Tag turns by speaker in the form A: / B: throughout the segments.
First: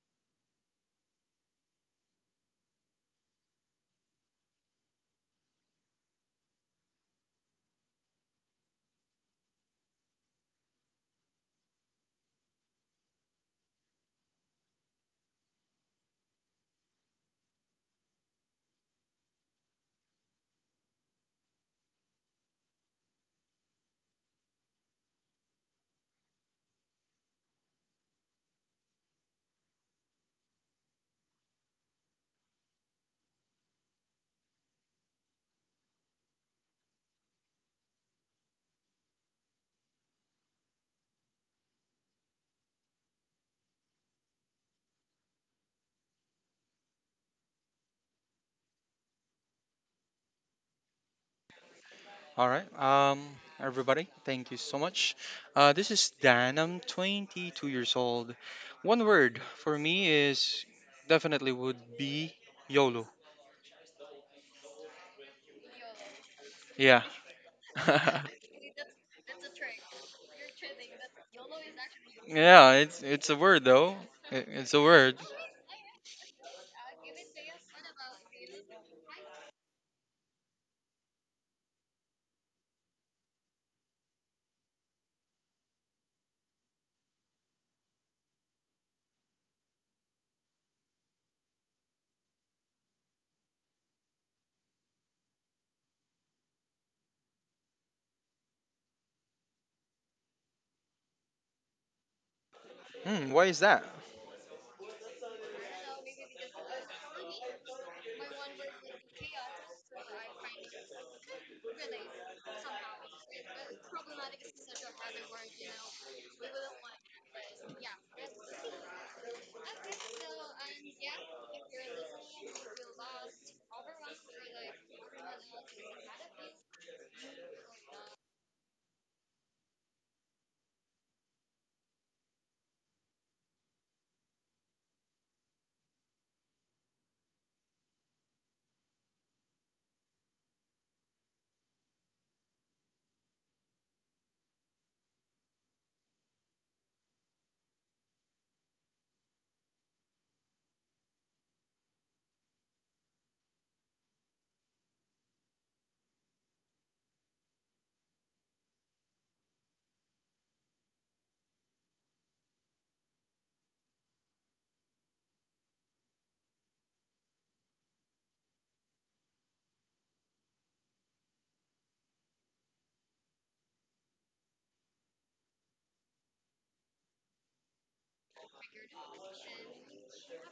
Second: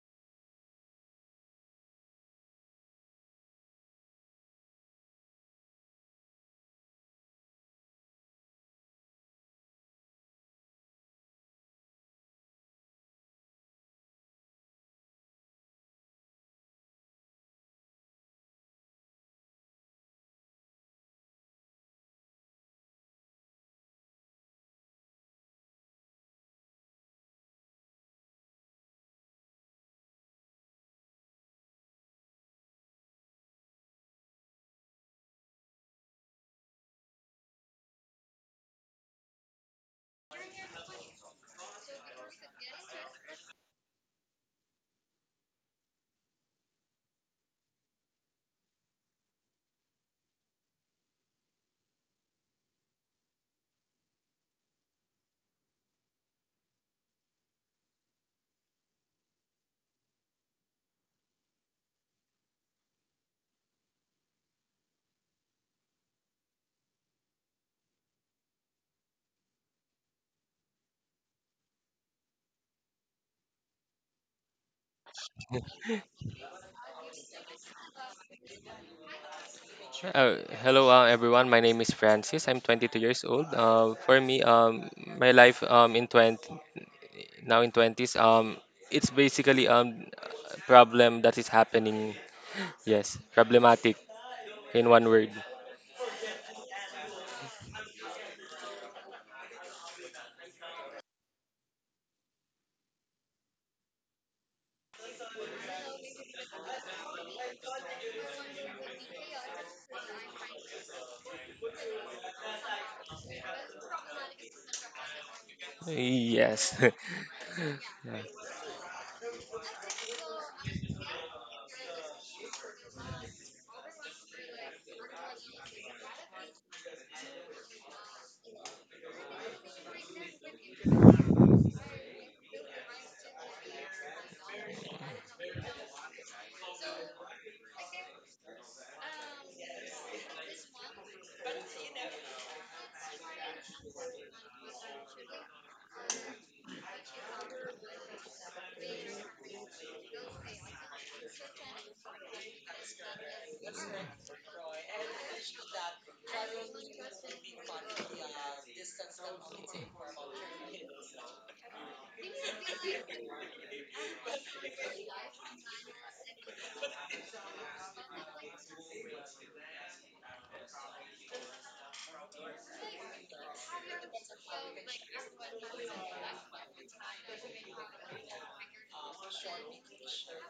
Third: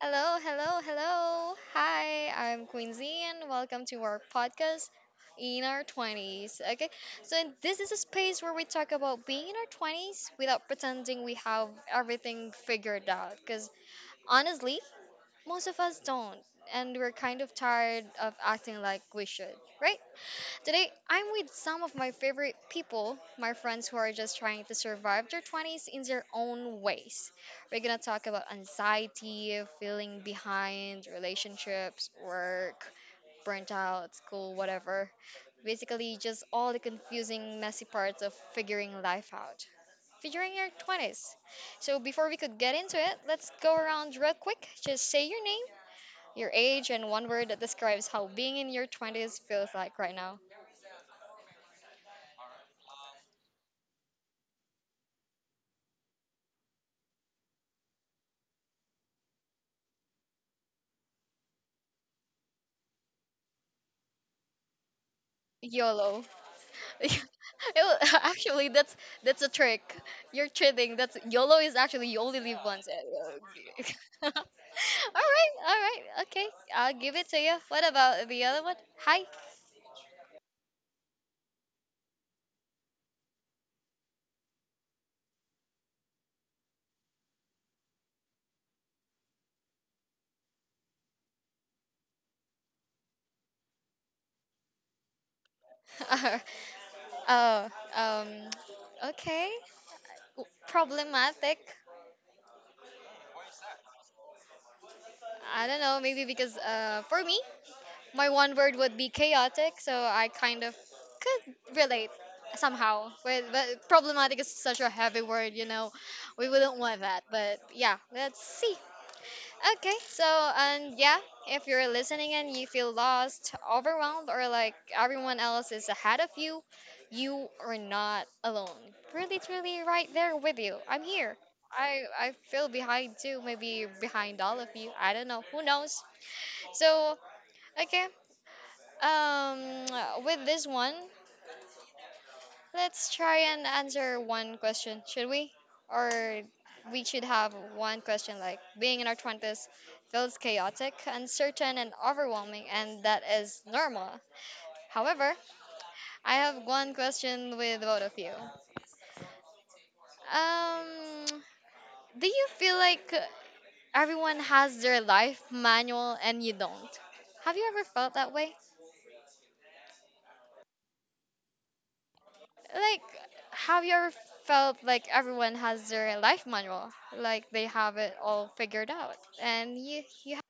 A: Hello, hello, hello. Hi, I'm Quincy and welcome to our podcast in our 20s. Okay, so this is a space where we talk about being in our 20s without pretending we have everything figured out because honestly, most of us don't, and we're kind of tired of acting like we should, right? Today, I'm with some of my favorite people, my friends who are just trying to survive their 20s in their own ways. We're gonna talk about anxiety, feeling behind, relationships, work, burnt out, school, whatever. Basically, just all the confusing, messy parts of figuring life out, figuring your 20s. So, before we could get into it, let's go around real quick. Just say your name, your age, and one word that describes how being in your 20s feels like right now.
B: All right, everybody, thank you so much. This is Dan. I'm 22 years old. One word for me is definitely would be YOLO.
A: YOLO.
B: Yeah,
A: Ew, actually, that's a trick. You're kidding. That's YOLO is actually you only live
B: yeah,
A: once.
B: it's a word
A: Eh,
B: though.
A: uh,
B: It's a word.
A: all right, all right, okay. I'll give it to you. What about the other one? Hi.
C: Sure. Hello, everyone. My name is Francis. I'm 22 years old. For me, my life um, in 20 now in 20s, it's basically a problem that is happening. Yes, problematic in one word.
A: Oh, um, okay. Problematic.
B: Hmm, why is that?
A: I don't know. Maybe because for me, my one word would be chaotic, so I kind of could relate somehow with, but problematic is such a heavy word. We wouldn't
C: Yes.
A: want that, but yeah,
C: Yeah.
A: let's see. Okay, so and yeah, if you're listening and you feel lost, overwhelmed, or like everyone else is ahead of you, you are not alone. Really, truly right there with you. I'm here. I feel behind too, maybe behind all of you. I don't know, who knows? So okay, um, with this one, let's try and answer one question, should we? Or we should have one question, like being in our 20s feels chaotic, uncertain, and overwhelming, and that is normal. However, I have one question with both of you. Um, do you feel like everyone has their life manual and you don't? Have you ever felt that way? Like, have you ever felt like everyone has their life manual, like they have it all figured out, and you have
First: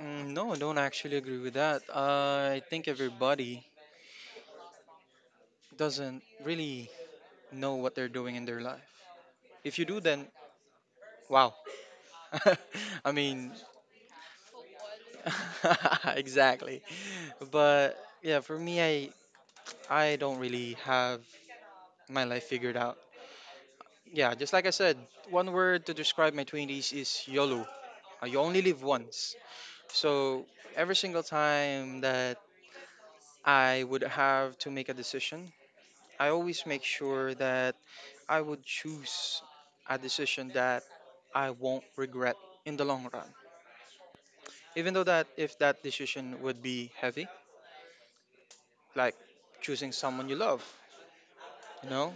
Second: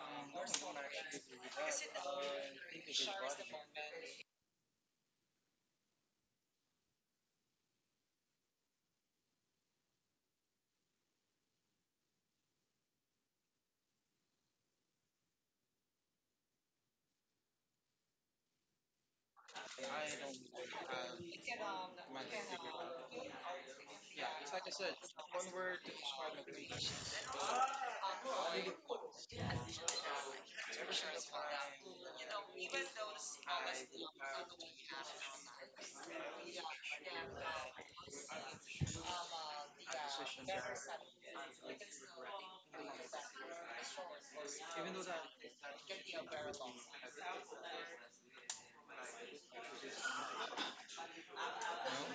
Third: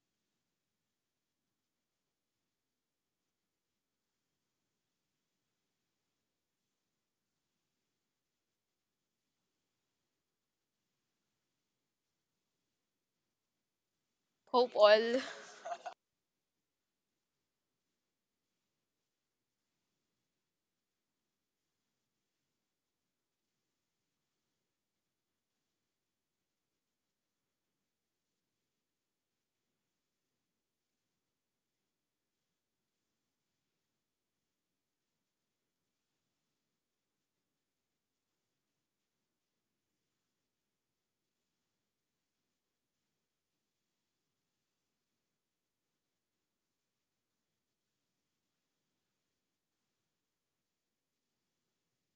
B: Mm, no, I don't actually agree with that. I think everybody doesn't really know what they're doing in their life. If you do, then wow. I mean,
A: Hope all.
B: exactly. But yeah, for me, I don't really have my life figured out. Yeah, just like I said, one word to describe my 20s is YOLO. You only live once. So every single time that I would have to make a decision, I always make sure that I would choose a decision that I won't regret in the long run. Even though that if that decision would be heavy, like choosing someone you love, you know,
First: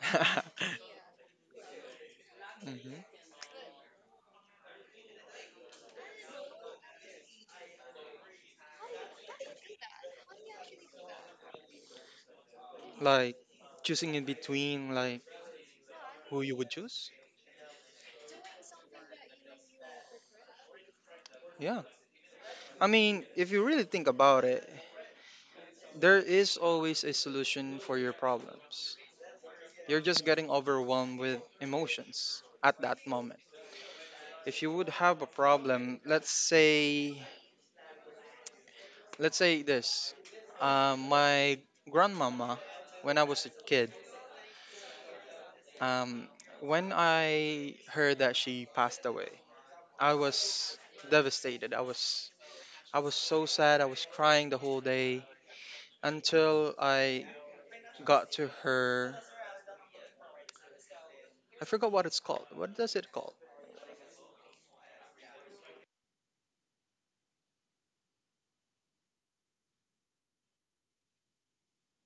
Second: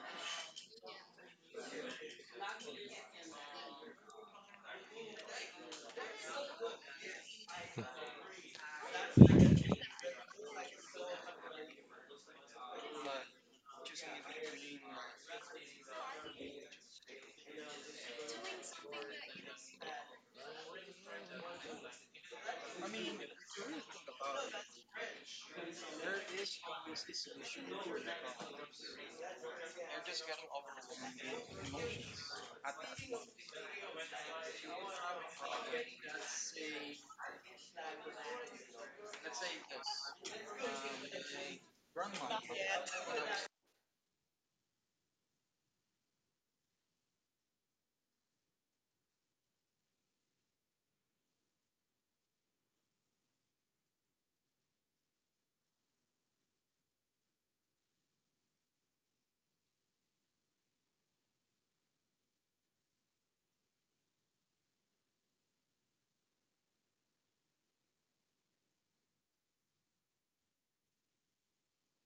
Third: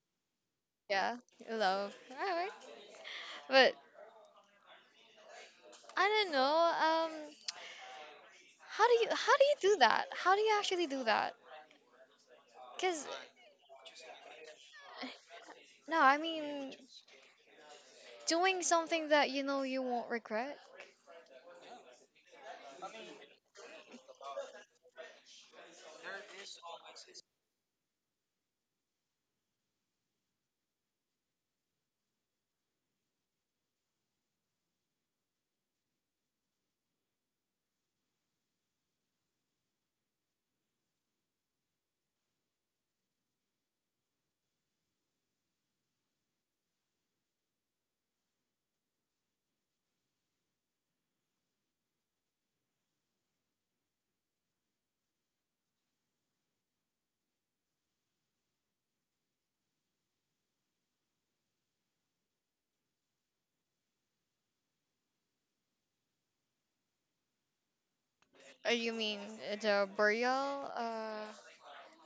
A: Yeah, love, all right,
B: mhm.
A: but I don't know, how do you do that? How do you actually do that? Cause
B: Like choosing in between like
A: no, I
B: who you would
A: mean
B: choose.
A: doing something that you know you won't regret.
B: Yeah. I mean, if you really think about it, there is always a solution for your problems. You're just getting overwhelmed with emotions at that moment. If you would have a problem, let's say this. My grandmama when I was a kid, um, when I heard that she passed away, I was devastated. I was so sad. I was crying the whole day until I got to her. I forgot what it's called. What does it called?
A: You mean the burial?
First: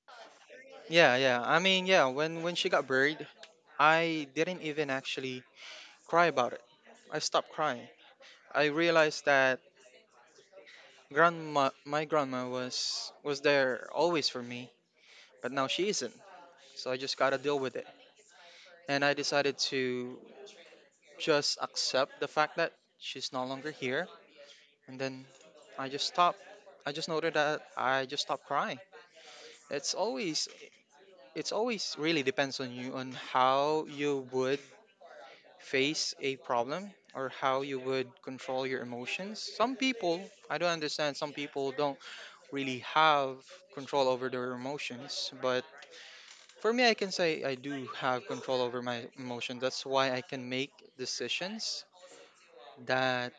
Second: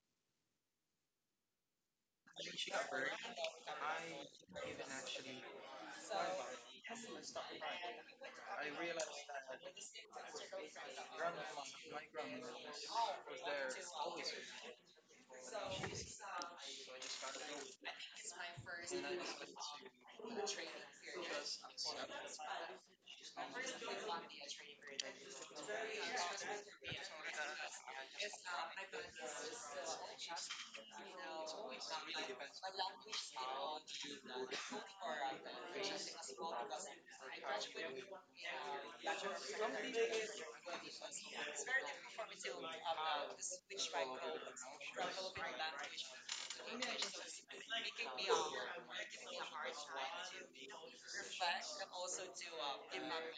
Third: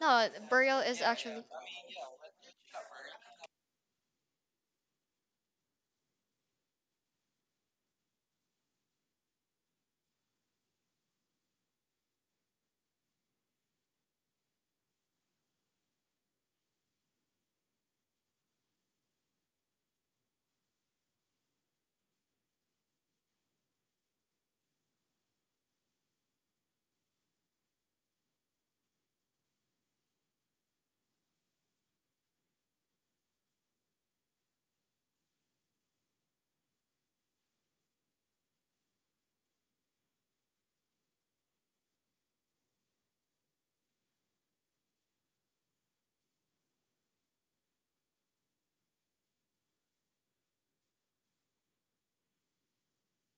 A: No, burial is
B: Yeah, yeah.
A: actually
B: I mean, yeah. When she got buried, I didn't even actually cry about it. I stopped crying. I realized that my grandma was there always for me, but now she isn't. So I just gotta deal with it. And I decided to just accept the fact that she's no longer here. And then I just stopped. I just noted that I just stopped crying. It's always it's always really depends on you on how you would face a problem or how you would control your emotions. Some people, I don't understand, some people don't really have control over their emotions, but for me I can say I do have control over my emotions. That's why I can make decisions that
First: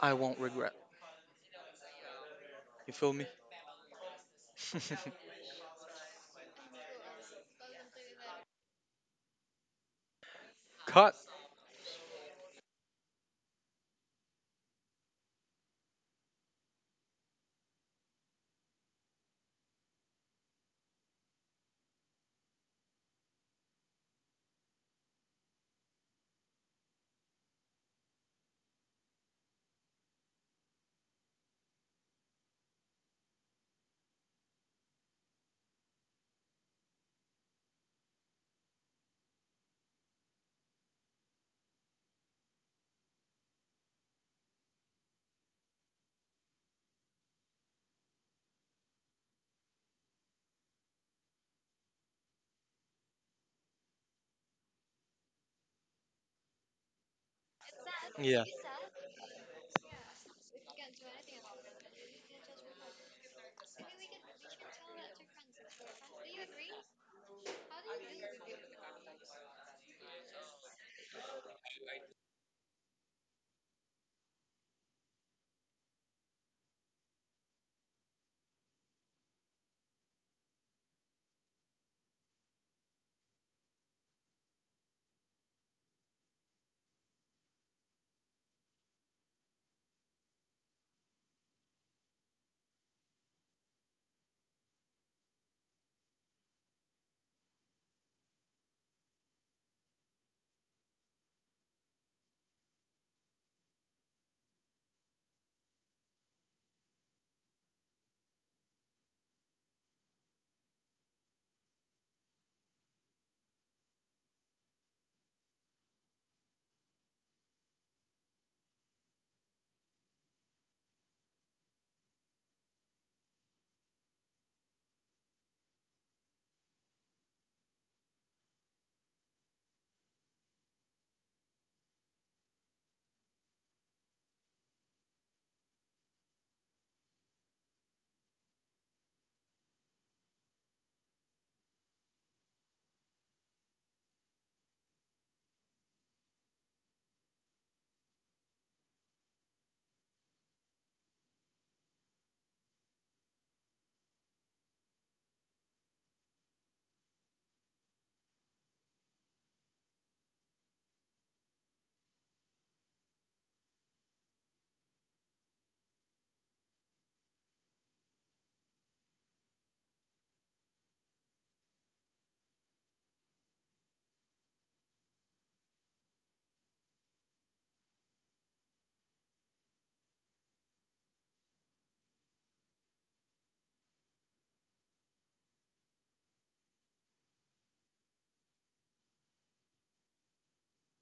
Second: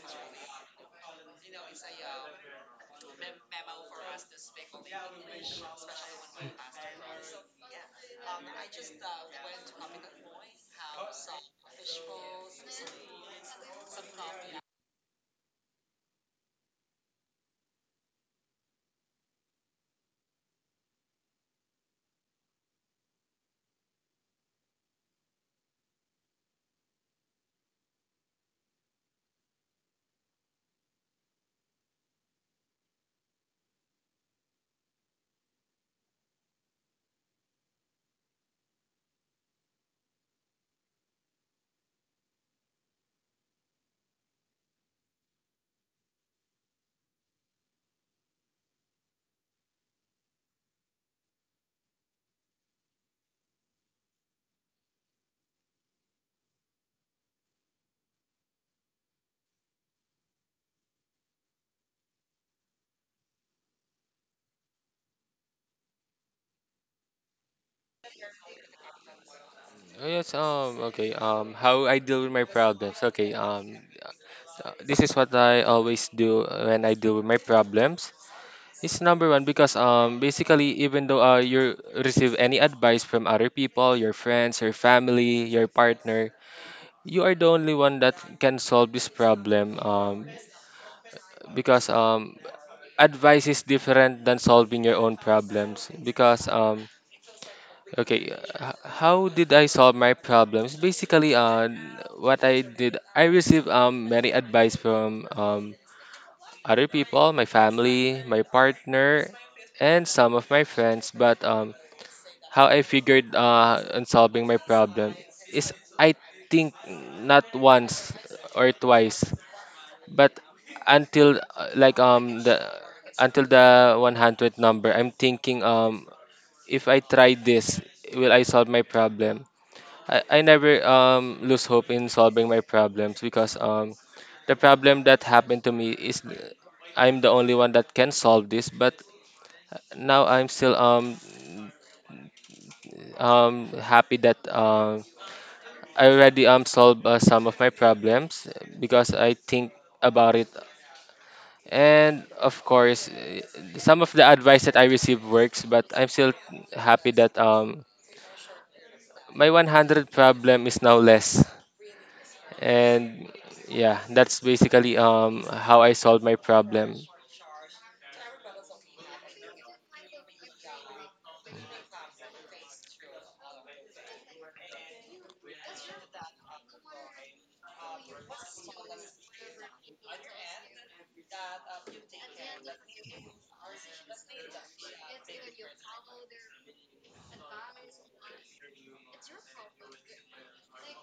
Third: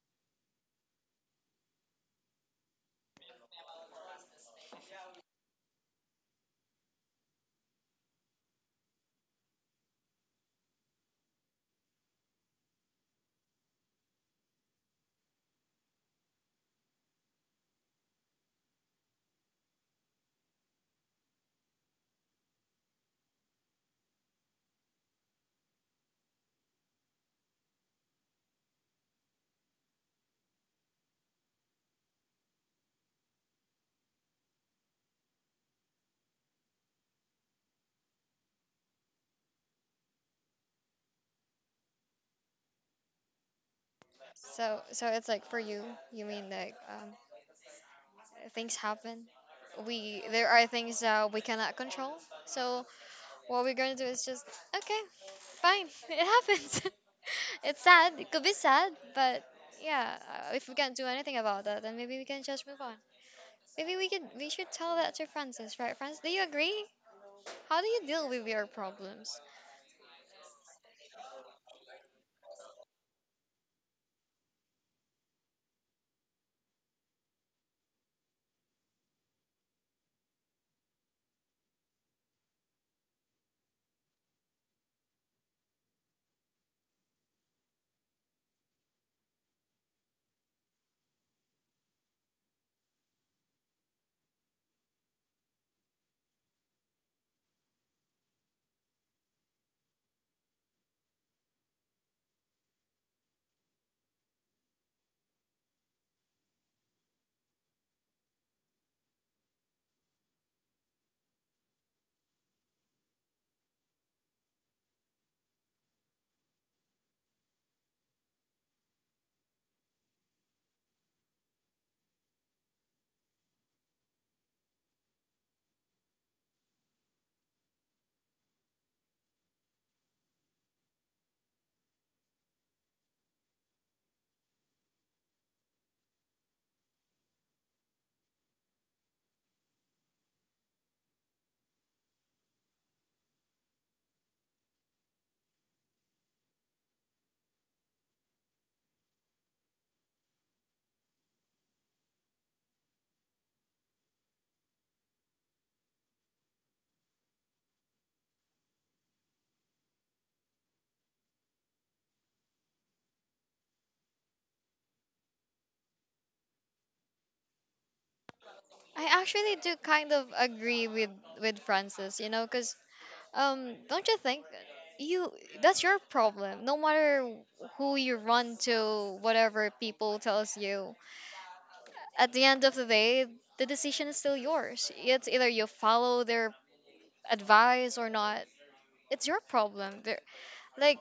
B: I won't regret. You feel me? Cut.
A: so it's like for you. You mean like things happen. We There are things that we cannot control. So what we're gonna do is just okay, fine. It happens. It's sad. It could
B: Yeah.
A: be sad, but yeah, if we can't do anything about that, then maybe we can just move on. Maybe we should tell that to Francis, right? Francis, do you agree? How do you deal with your problems?
C: Oh, yes, okay, how I deal with my problems. Okay, this is what I always do when I deal with my problems. It's number one because, basically, even though you receive any advice from other people, your friends, your family, your partner, you are the only one that can solve this problem. Because Advice is different than solving your own problems. How did I solve my problems? Basically, what I did, I received many advice from other people, my family, my partner, and some of my friends. But how I figured on solving my problem is I think not once or twice, but until like the until the 100th number. I'm thinking, if I try this, will I solve my problem? I never lose hope in solving my problems, because the problem that happened to me is I'm the only one that can solve this. But now I'm still happy that I already solved some of my problems because I think about it, and of course, some of the advice that I received works. But I'm still happy that my 100 problem is now less, and yeah, that's basically how I solved my problem.
A: I actually do kind of agree with Francis, because don't you think you that's your problem. No matter who you run to, whatever people tells you, at the end of the day, the decision is still yours. It's either you follow their advice or not. It's your problem. There, like,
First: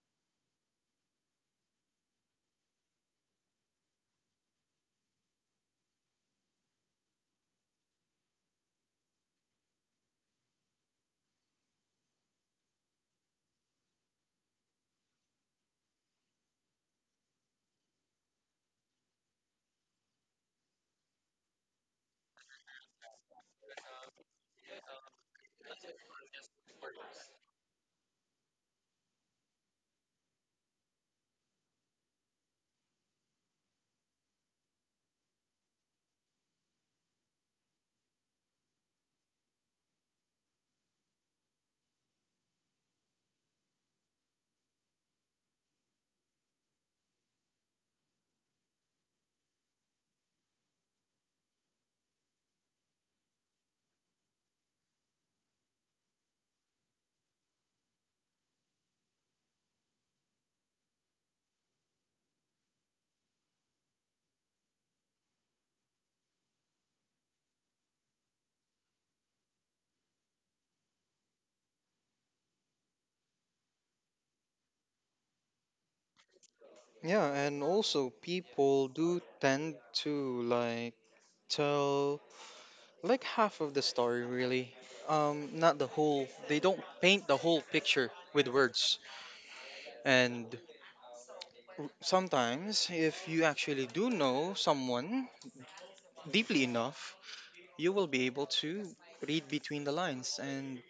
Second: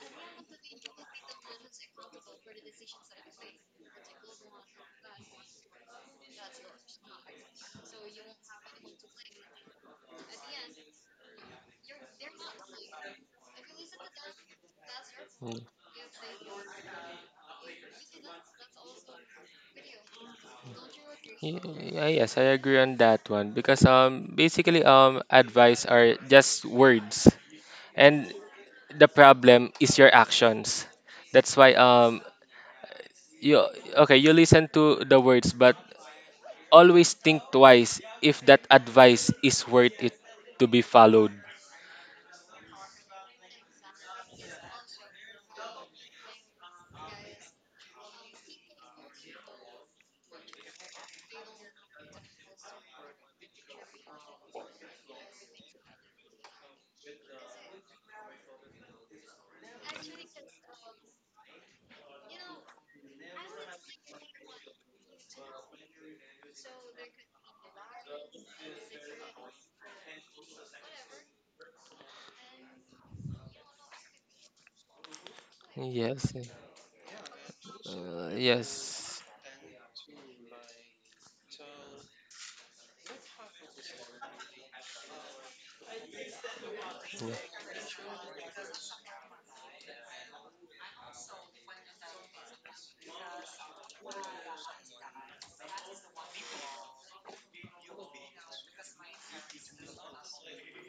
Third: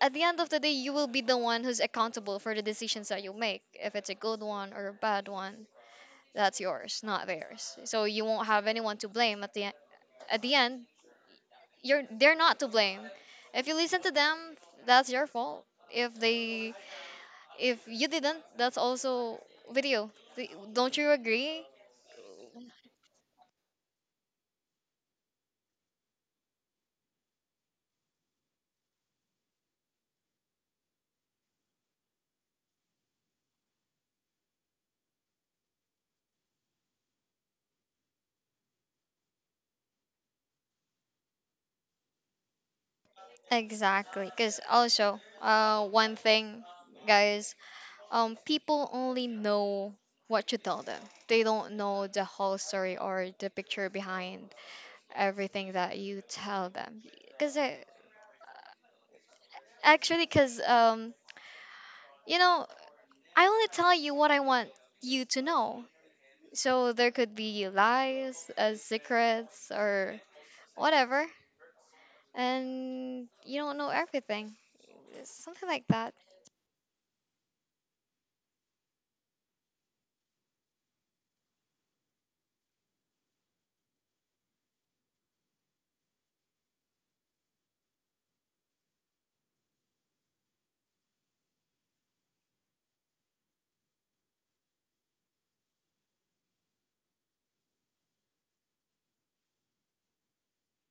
A: at the end of the day, you will be the one who's accountable for the decisions that you make, if it's a good one or a bad one. That's yours, not theirs. So you won't have anyone to blame at the end. You're, they're not to blame. If you listen to them, that's your
C: Mm.
A: fault. If they if you didn't, that's also with you. Don't you
C: Y-
A: agree?
C: yeah, yes, I agree on that one, because basically, advice are just words, and the problem is your actions. That's why, you, okay, you listen to the words, but always think twice if that advice is worth it to be followed.
A: Exactly, because also, one thing, guys, people only know what you tell them. They don't know the whole story or the picture behind everything that you tell them. Because actually, because You know, I only tell you what I want you to know. So there could be lies, secrets, or whatever. And you don't know everything. Something like that.
C: Yes.
B: Yeah, and also
C: uh,
B: people do
C: yes
B: tend to like tell like half of the story really. Um, not the whole. They don't paint the whole picture with words. And sometimes if you actually do know someone deeply enough, you will be able to read between the lines and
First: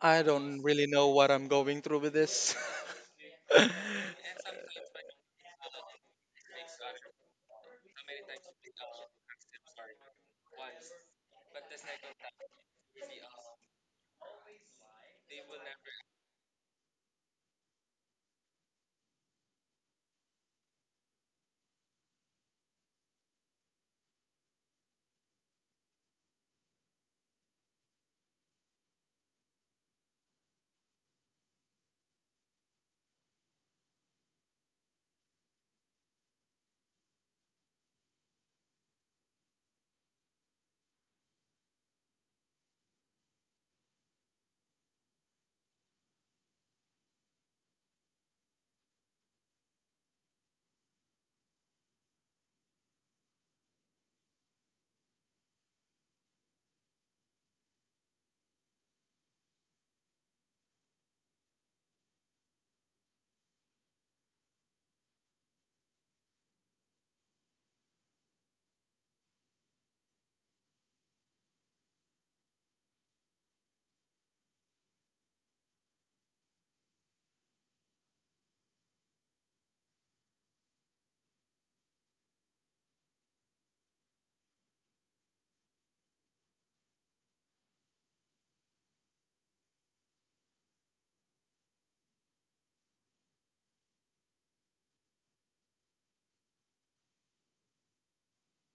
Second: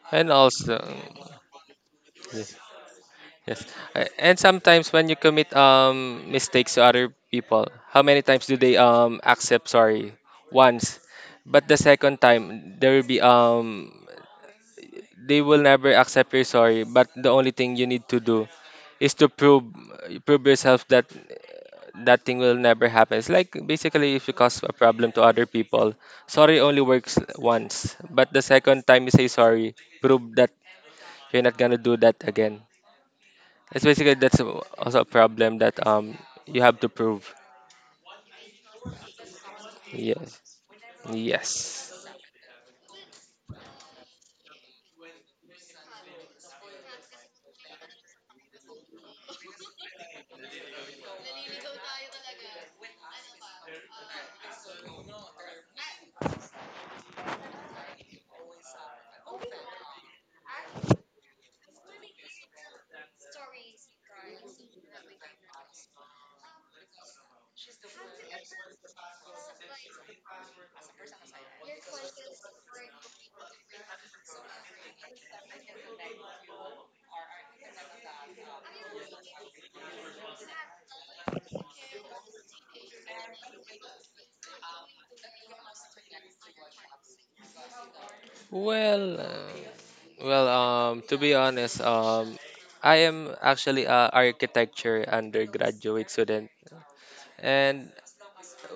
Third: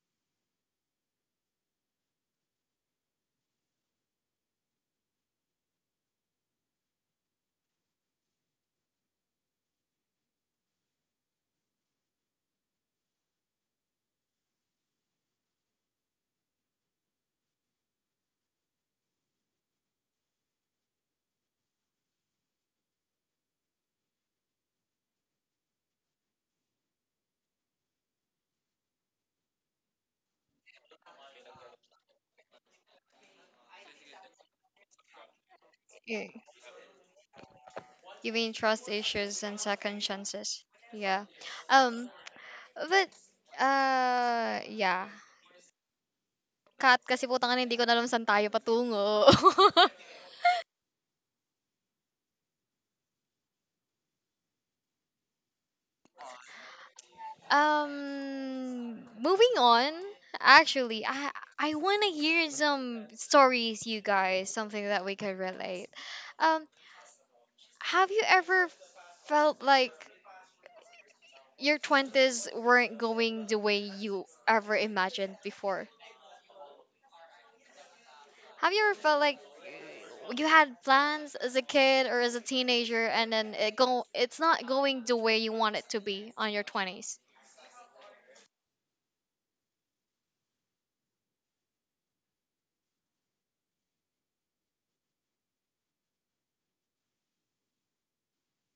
B: I
C: and
B: don't
C: also,
B: really know what I'm going through with
C: yeah.
B: this.
C: Yes. And sometimes when you commit mistakes to other people, how many times do they accept sorry? Once. But the second time, there will be they will never accept your sorry, but the only thing you need to do is to prove, prove yourself that that thing will never happen. It's like, basically, if you cause a problem to other people, sorry only works once, but the second time you say sorry, prove that you're not gonna do that again. It's basically, that's also a problem that
A: Yeah.
C: you have to prove.
A: You mean trust issues and second
C: Yes.
A: chances. Yeah.
C: Yes.
A: Um, but, yeah. Kat, kasi putang ina, hindi ko na alam saan tayo patungo. Moving on. Actually, I want to hear some stories, you guys, something that we could relate. Um, have you ever felt like your twenties weren't going the way you ever imagined before? Have you ever felt like you had plans as a kid or as a teenager, and then it's not going the way you want it to be on your twenties?
C: Well, uh, to be honest, I am actually a architecture undergraduate student, and,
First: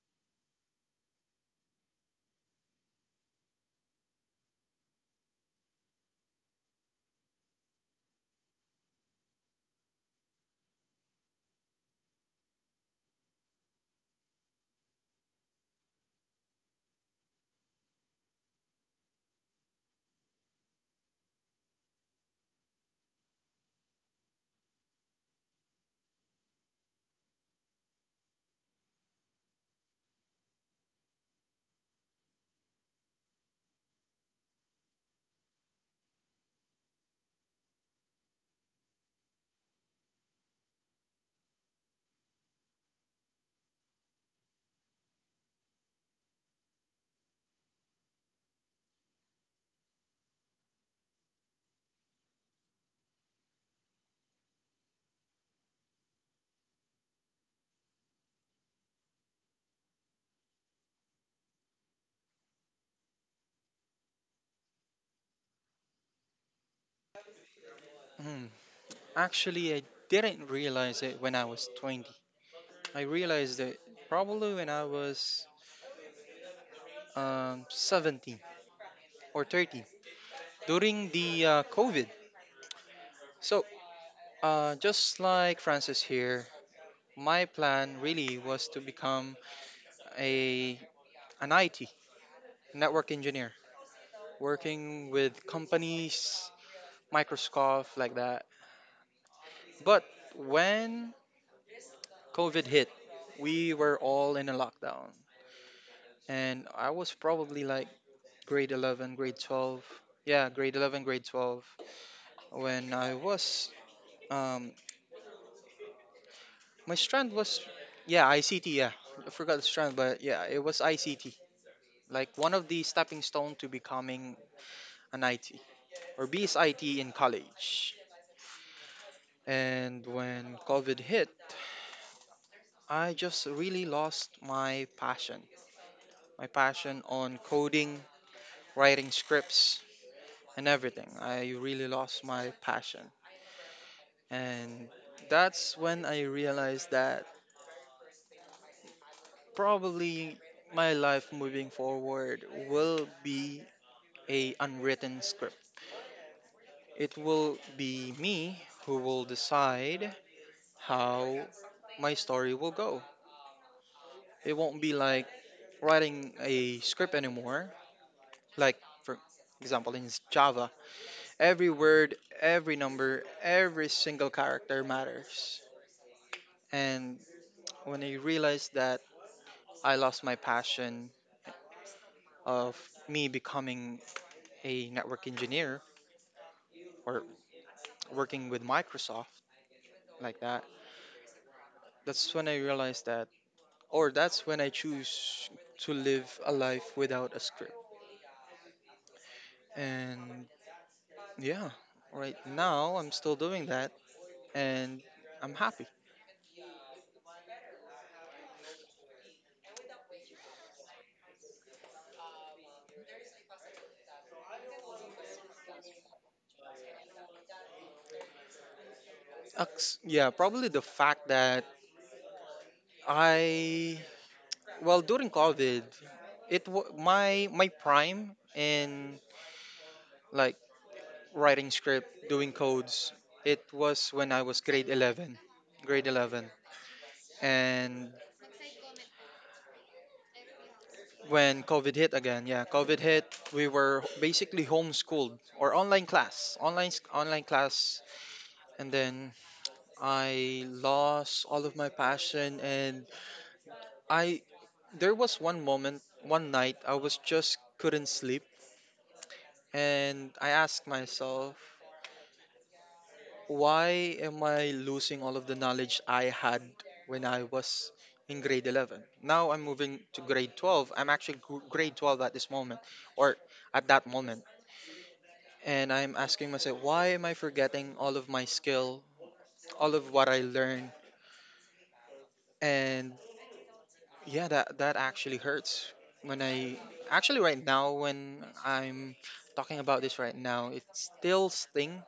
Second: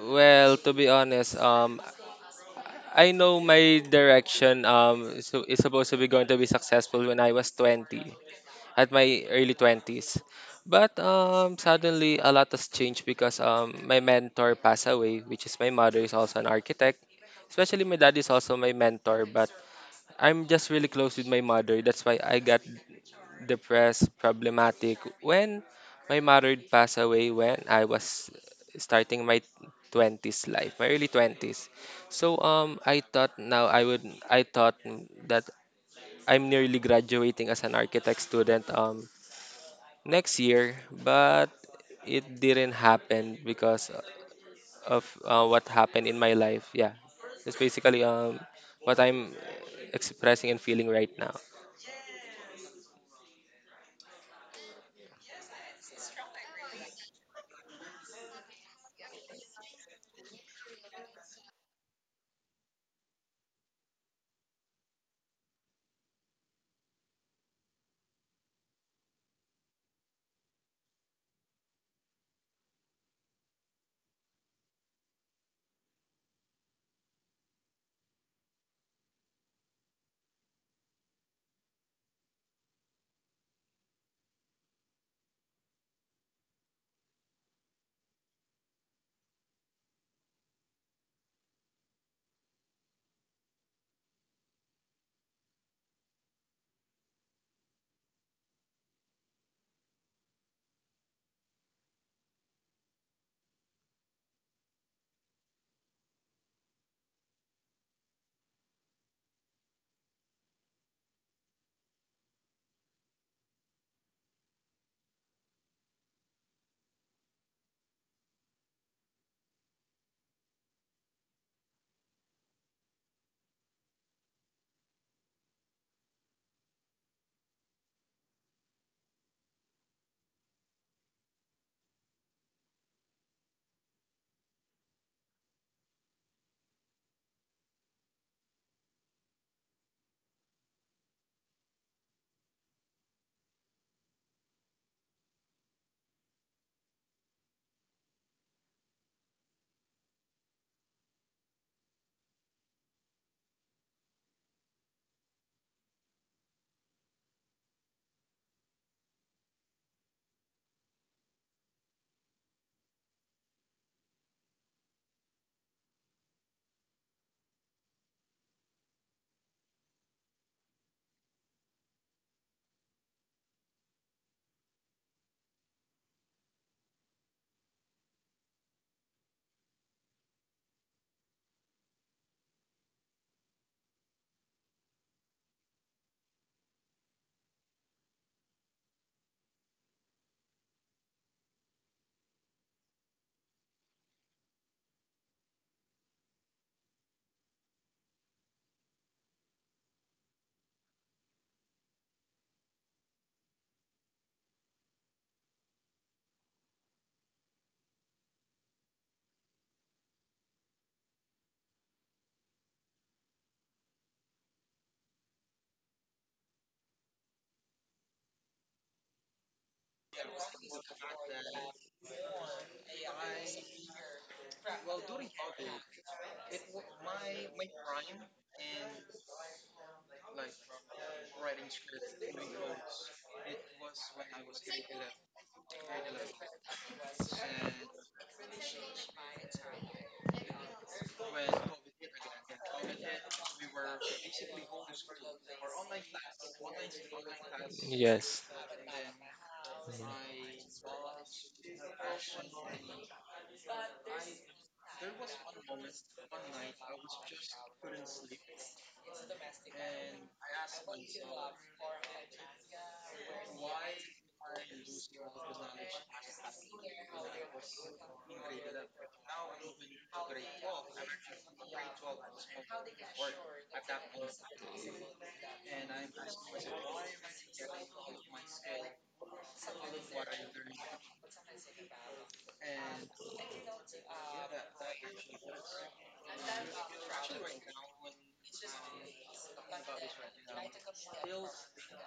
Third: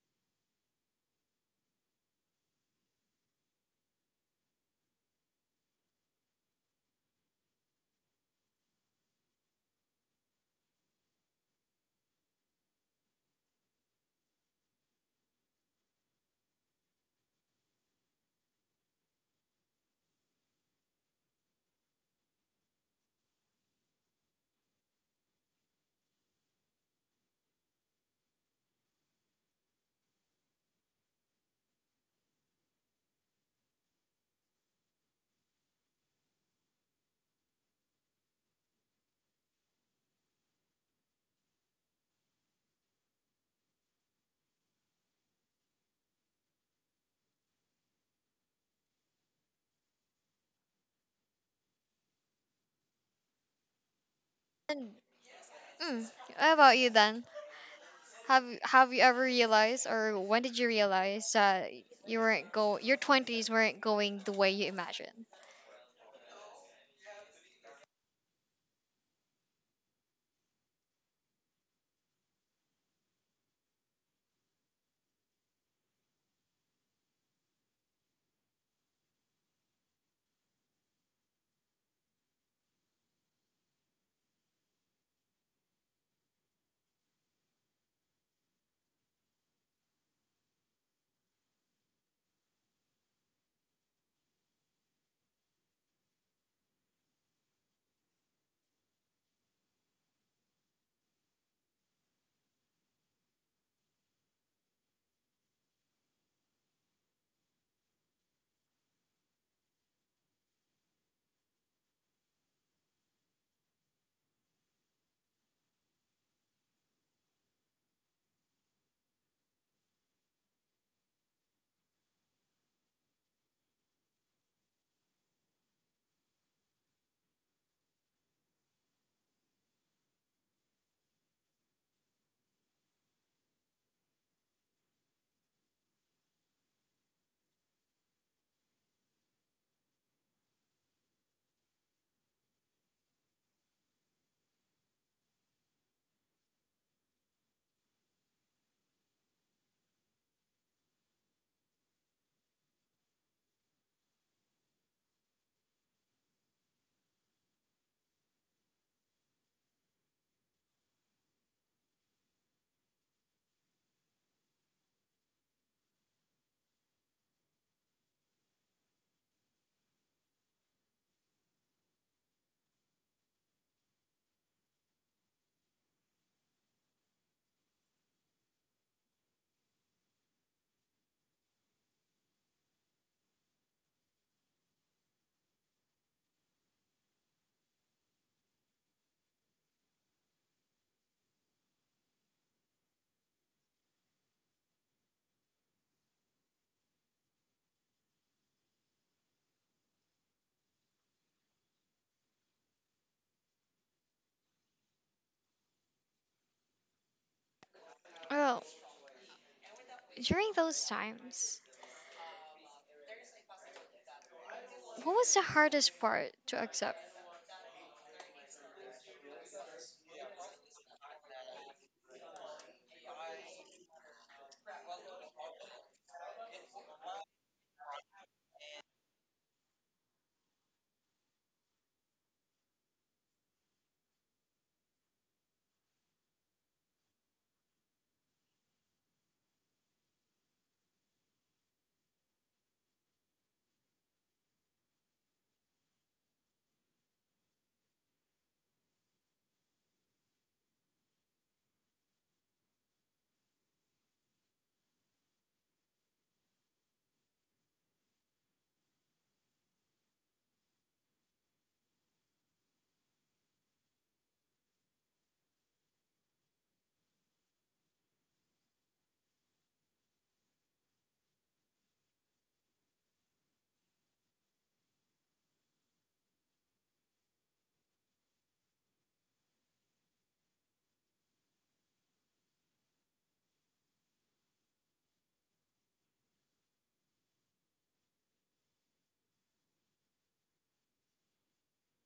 C: well, to be honest, I know my direction is supposed to be going to be successful when I was 20, at my early 20s. But suddenly, a lot has changed because, my mentor passed away, which is my mother is also an architect. Especially my dad is also my mentor, but I'm just really close with my mother. That's why I got depressed, problematic, when my mother passed away when I was starting my 20s life, my early 20s. So, I thought now I would, I thought that I'm nearly graduating as an architect student. Next year. But it didn't happen because of what happened in my life. Yeah, it's basically what I'm expressing and feeling right now.
A: And mm, how about you? Have you ever realized, or when did you realize that your twenties weren't going the way you imagined?
B: Hmm. Actually, I didn't realize it when I was 20. I realized it probably when I was 17 or 30 during the COVID. So, just like Francis here, my plan really was to become a an IT network engineer, working with companies, Microsoft, like that. But when COVID hit, we were all in a lockdown, and I was probably like grade 11, grade 12. Yeah, grade 11, grade 12. When I was um my strand was yeah, ICT, yeah. I forgot the strand, but yeah, it was ICT. Like one of the stepping stone to becoming an IT or BSIT in college. And when COVID hit, I just really lost my passion. My passion on coding, writing scripts, and everything. I really lost my passion. And that's when I realized that probably my life moving forward will be a unwritten script. It will be me who will decide how my story will go. It won't be like writing a script anymore. Like for example in Java, every word, every number, every single character matters. And when I realized that I lost my passion of me becoming a network engineer or working with Microsoft like that, that's when I realized that, or that's when I choose to live a life without a script. And yeah, right now I'm still doing that and I'm happy.
A: Well, during those times, what was the hardest part to accept?
B: Yeah, probably the fact that I, well, during COVID, it wa my prime in like writing script, doing codes, it was when I was grade 11, grade 11. And when COVID hit again, yeah, COVID hit, we were basically homeschooled or online class, online class,
C: Yes.
B: and then I lost all of my passion and I there was one moment, one night I was just couldn't sleep and I asked myself, why am I losing all of the knowledge I had when I was in grade 11? Now I'm moving to grade 12. I'm actually grade 12 at this moment or at that moment and I'm asking myself, why am I forgetting all of my skill, all of what I learned? And yeah, that actually hurts. When I actually right now, when I'm talking about this right now, it still sting.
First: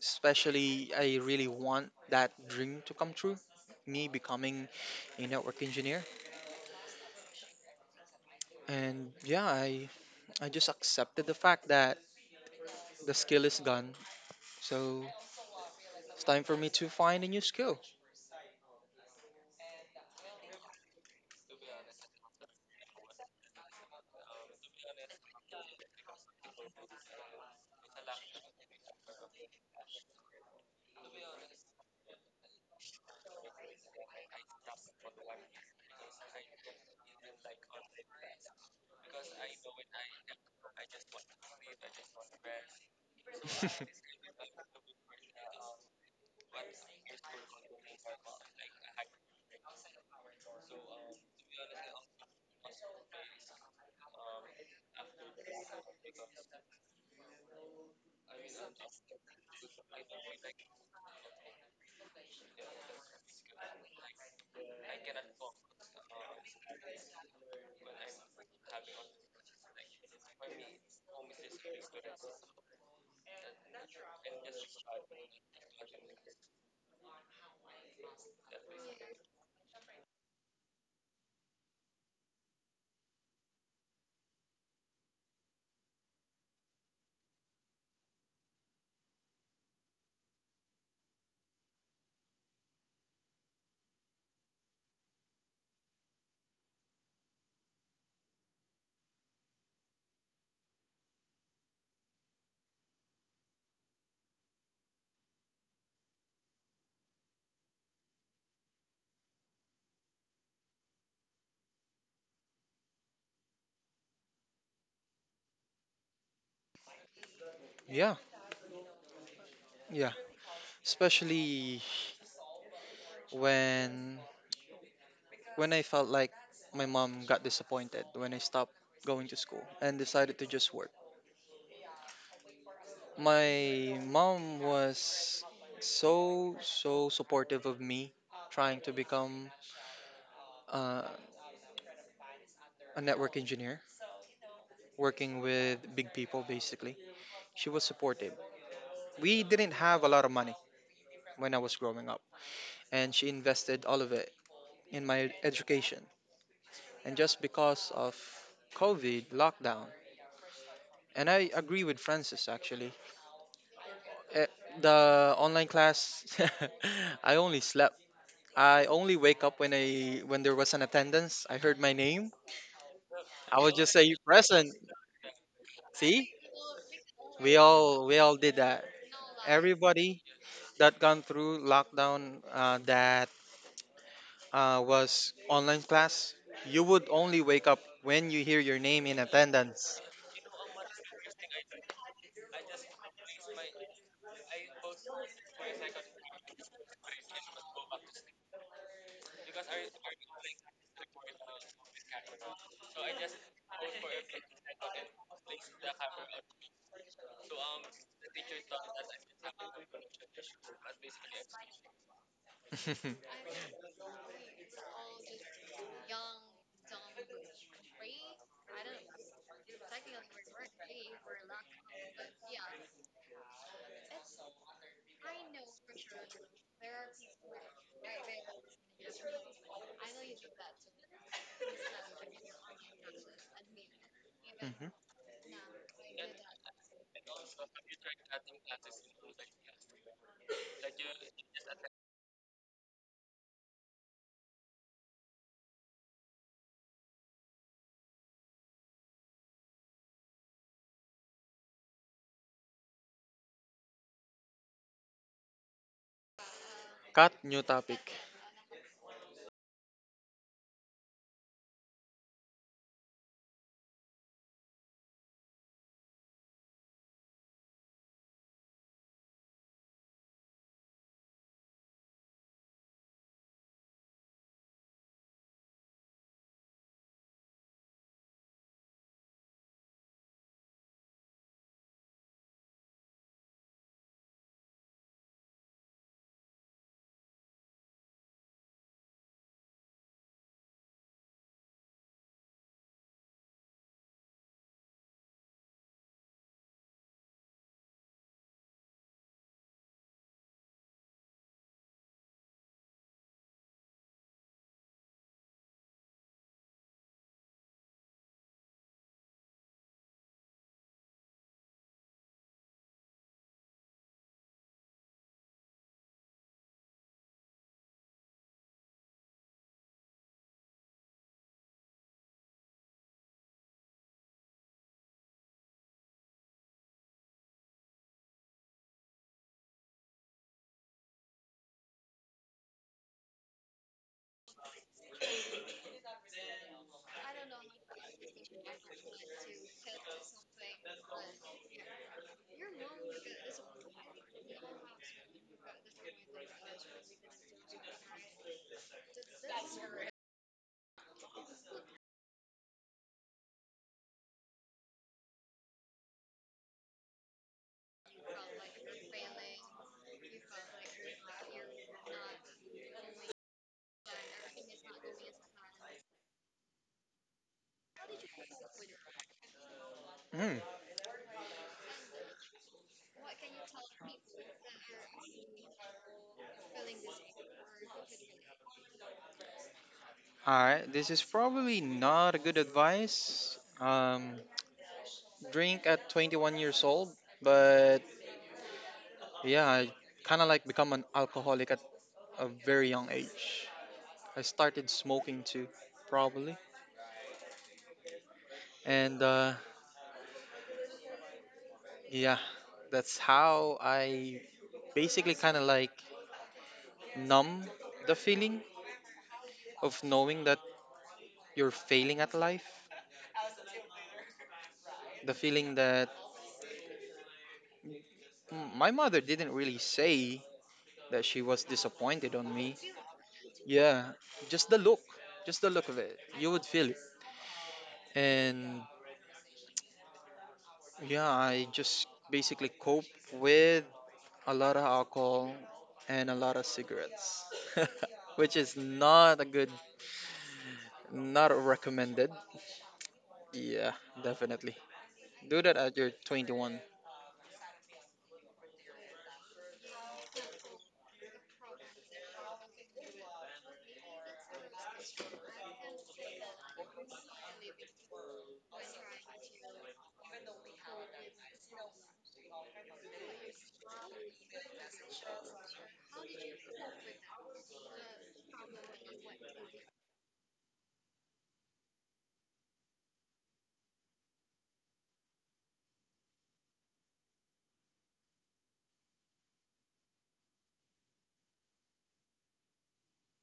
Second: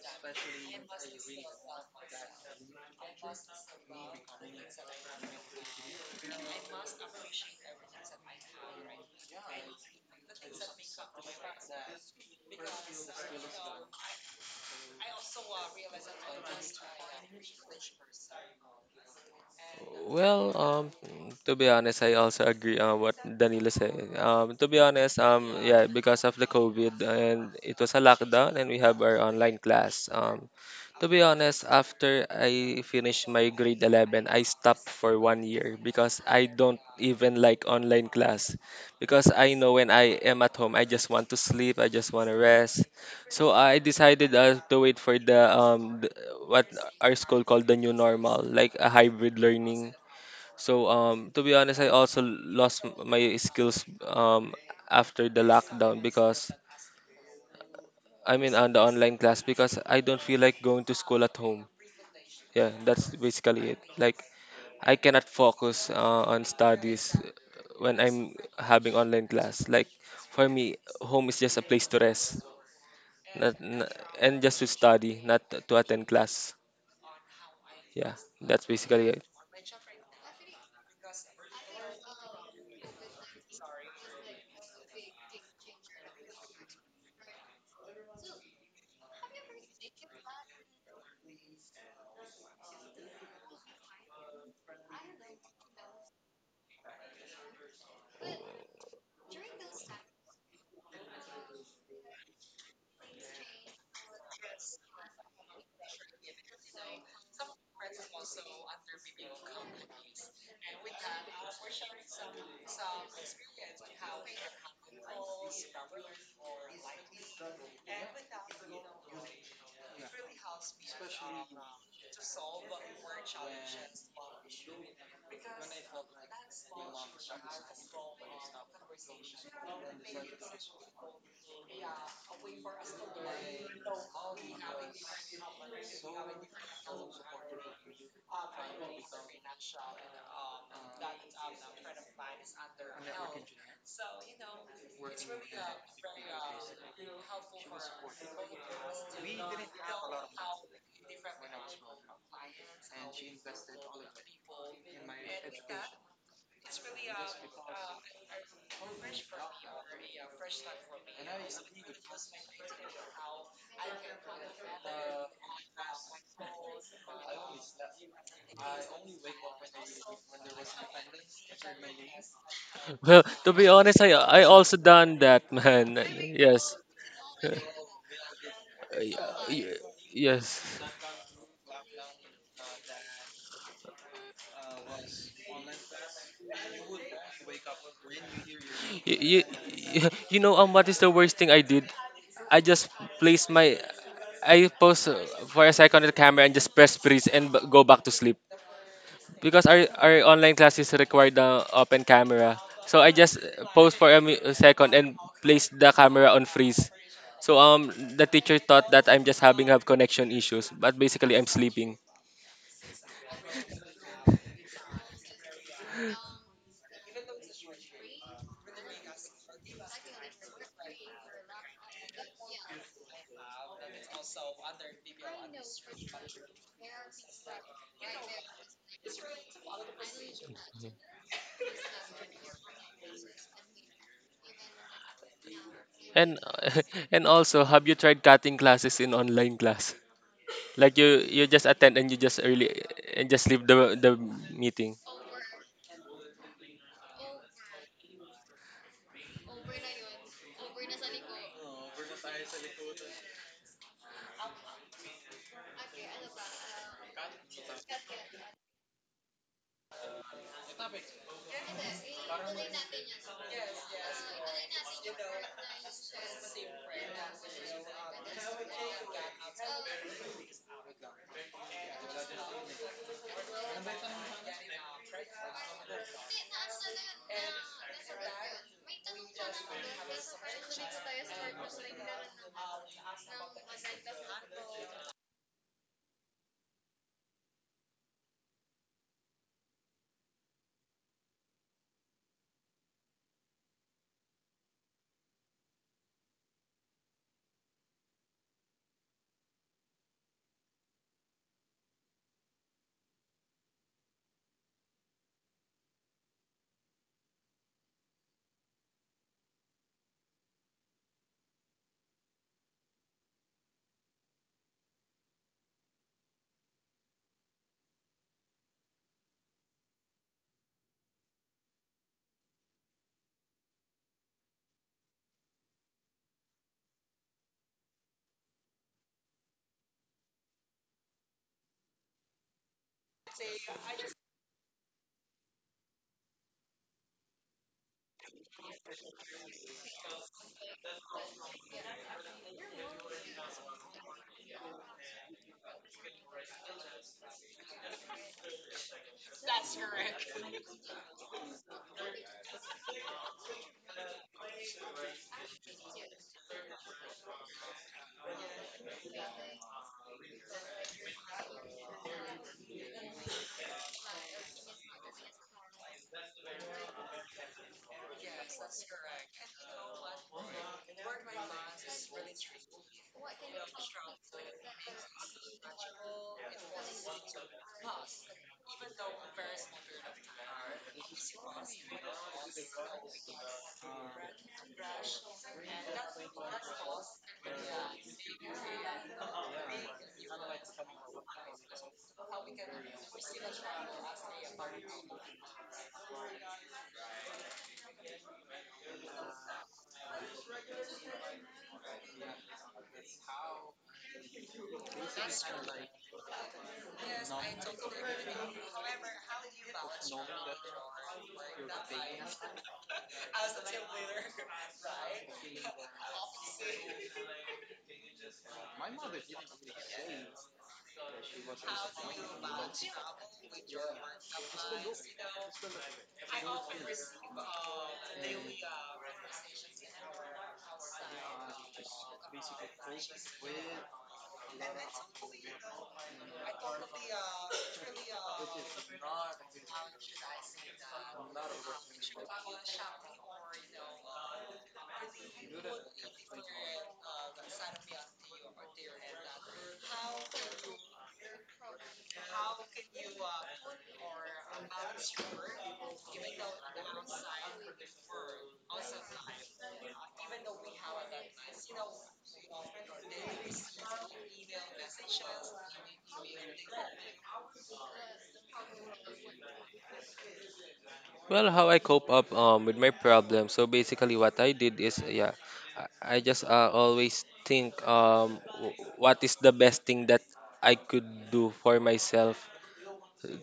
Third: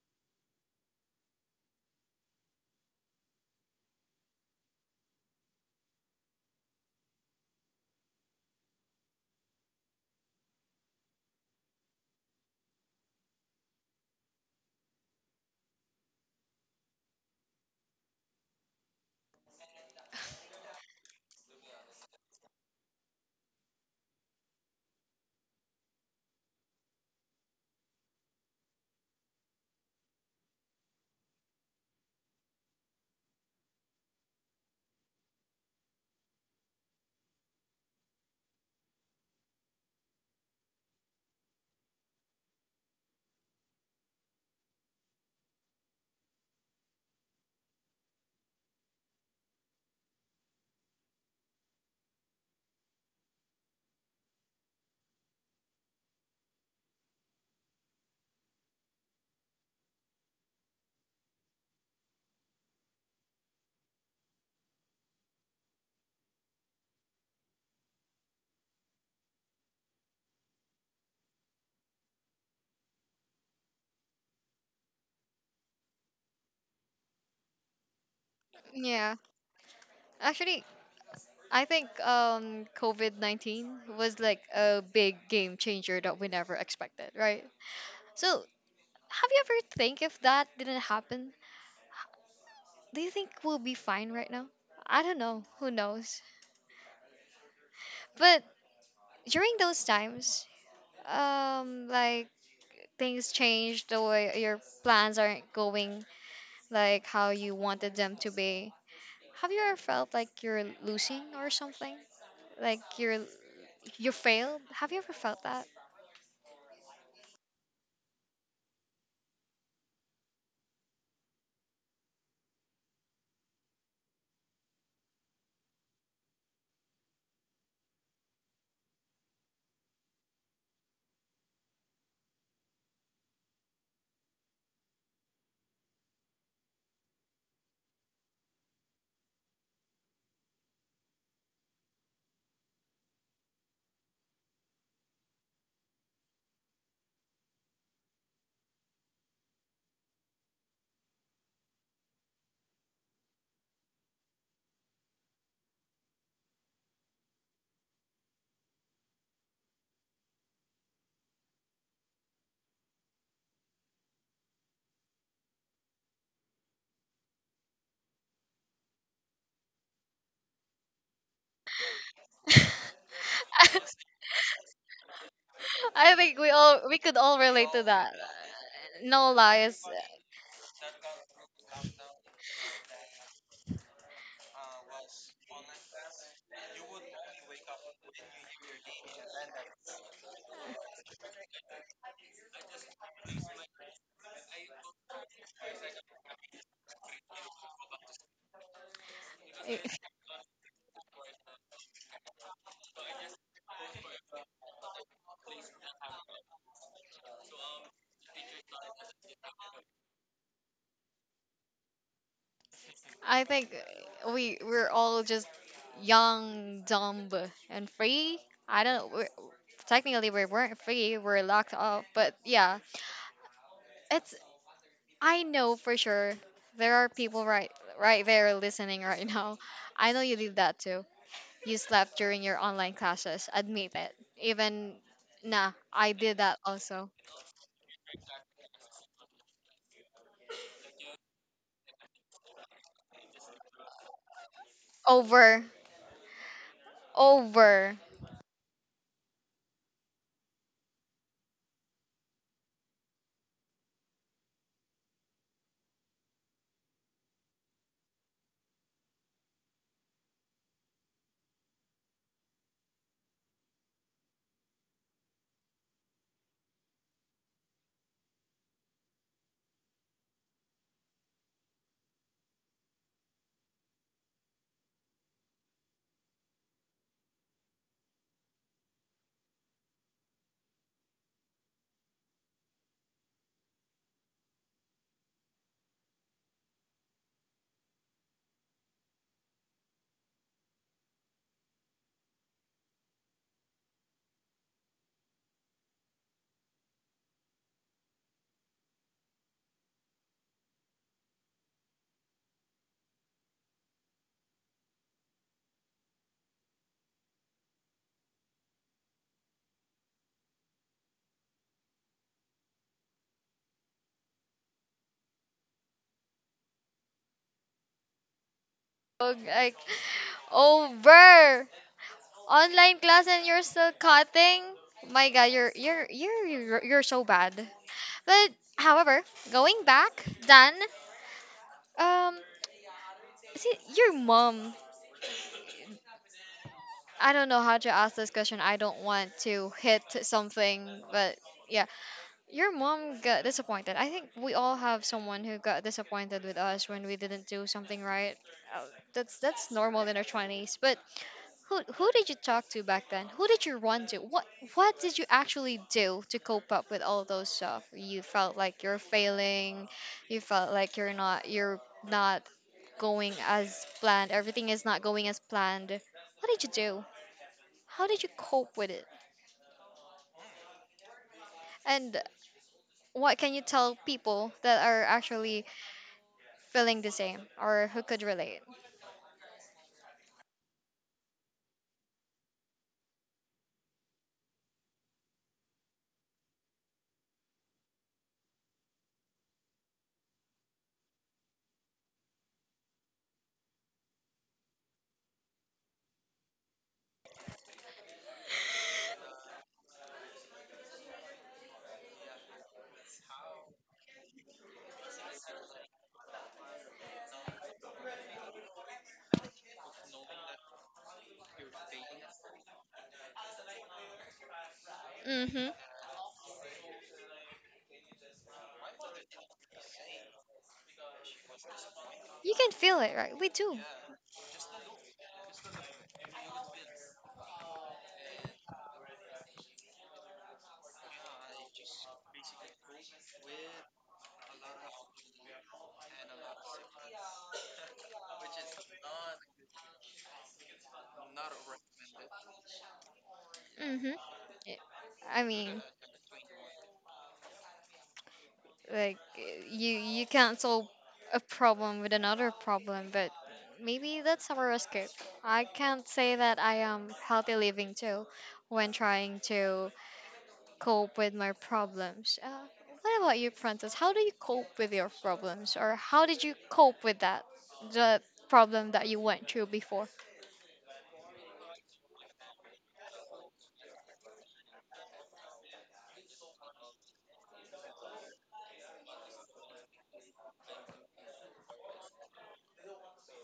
B: Especially, I really want that dream to come true, me becoming a network engineer. And yeah, I just accepted the fact that the skill is gone. So it's time for me to find a new skill.
C: Well, to be honest, I also agree on what Danilo said. To be honest, yeah, because of the COVID and it was a lockdown, and we have our online class. To be honest, after I finished my grade 11, I stopped for 1 year because I don't even like online class. Because I know when I am at home, I just want to sleep, I just want to rest. So I decided to wait for the what our school called the new normal, like a hybrid learning. So, to be honest, I also lost my skills after the lockdown because I mean on the online class, because I don't feel like going to school at home. Yeah, that's basically it. Like, I cannot focus on studies when I'm having online class. Like, for me, home is just a place to rest, not, n and just to study, not to attend class. Yeah, that's basically
A: Yeah,
C: it.
A: actually, I think COVID COVID-19 was like a big game changer that we never expected, right? So, have you ever think if that didn't happen, do you think we'll be fine right now? I don't know. Who knows? But during those times, like, things change, the way your plans aren't going like how you wanted them to be. Have you ever felt like you're losing or something? Like you failed? Have you ever felt that?
B: Yeah, yeah. Especially when when I felt like my mom got disappointed when I stopped going to school and decided to just work. My mom was so supportive of me trying to become uh, a network engineer, working with big people basically. She was supportive. We didn't have a lot of money when I was growing up, and she invested all of it in my education. And just because of COVID lockdown. And I agree with Francis actually. Eh, The online class, I only slept. I only wake up when I when there was an attendance. I heard my name.
C: Well, to
B: I
C: be
B: would just
C: honest, i
B: say
C: i
B: present.
C: also done that, man.
A: I
B: See,
A: think
C: Yes.
A: we could all relate to that.
B: we all did that.
C: Uh,
A: No
C: yeah, yeah,
A: lies.
B: Everybody
C: yes.
B: that gone through lockdown that was online class, you would only wake up when you hear your name in
C: you, you,
B: attendance.
C: you know what is the worst thing I did? I just placed my, I post for a second on the camera and just press freeze and go back to sleep, because our our online classes require the open camera. So I just pause for a, a second and place the camera on freeze. So, the teacher thought that I'm just having, have connection issues, but basically I'm sleeping.
A: I think we're all just young, dumb, and free. I don't know. We're, technically, we weren't free. We're locked up. But yeah, it's, I know for sure there are people right there listening right now. I know you did that too. You slept during your online classes. Admit it.
B: Mhm.
A: Even nah, I did
C: And
A: that also.
C: and also, have you tried cutting classes in online class? Like, you just attend and you just early and just leave the meeting.
A: Over. Over.
B: Cut new topic.
A: Oh, like, over. Online class and you're still cutting? My god, you're so bad. But however, going back, Dan, um see, your mom, I don't know how to ask this question. I don't want to hit something, but yeah, your mom got disappointed. I think we all have someone who got disappointed with us when we didn't do something right. Uh, that's normal in our twenties. But who did you talk to back then? Who did you run to? What did you actually do to cope up with all those stuff? You felt like you're failing. You felt like you're not going as planned. Everything is not going as planned. What did you do? How did you cope with it?
B: Hmm.
A: And what can you tell people that are actually feeling the same or who could relate?
B: All right, this is probably not a good advice. Drink at 21 years old, but yeah, I kind of like become an alcoholic at a very young age. I started smoking too, probably, and yeah, that's how I basically kind of like numb the feeling of knowing that you're failing at life. The
A: Mm-hmm.
B: feeling that my mother didn't really say that she was disappointed on
A: You
B: me.
A: can feel it, right? We do.
B: Yeah, just the look, just the look of it, you would feel it. And yeah, I just basically cope with a lot of alcohol and a lot of cigarettes, which is not a good, not recommended. Yeah,
A: Mm-hmm.
B: definitely.
A: I
B: Do that
A: mean,
B: at your 21.
A: like, you can't solve a problem with another problem, but maybe that's our escape. I can't say that I am healthy living too when trying to cope with my problems. What about you, Francis? How do you cope with your problems, or how did you cope with that the problem that you went through before?
C: Well, how I cope up, with my problem. So basically, what I did is, yeah, I just, always think, what is the best thing that I could do for myself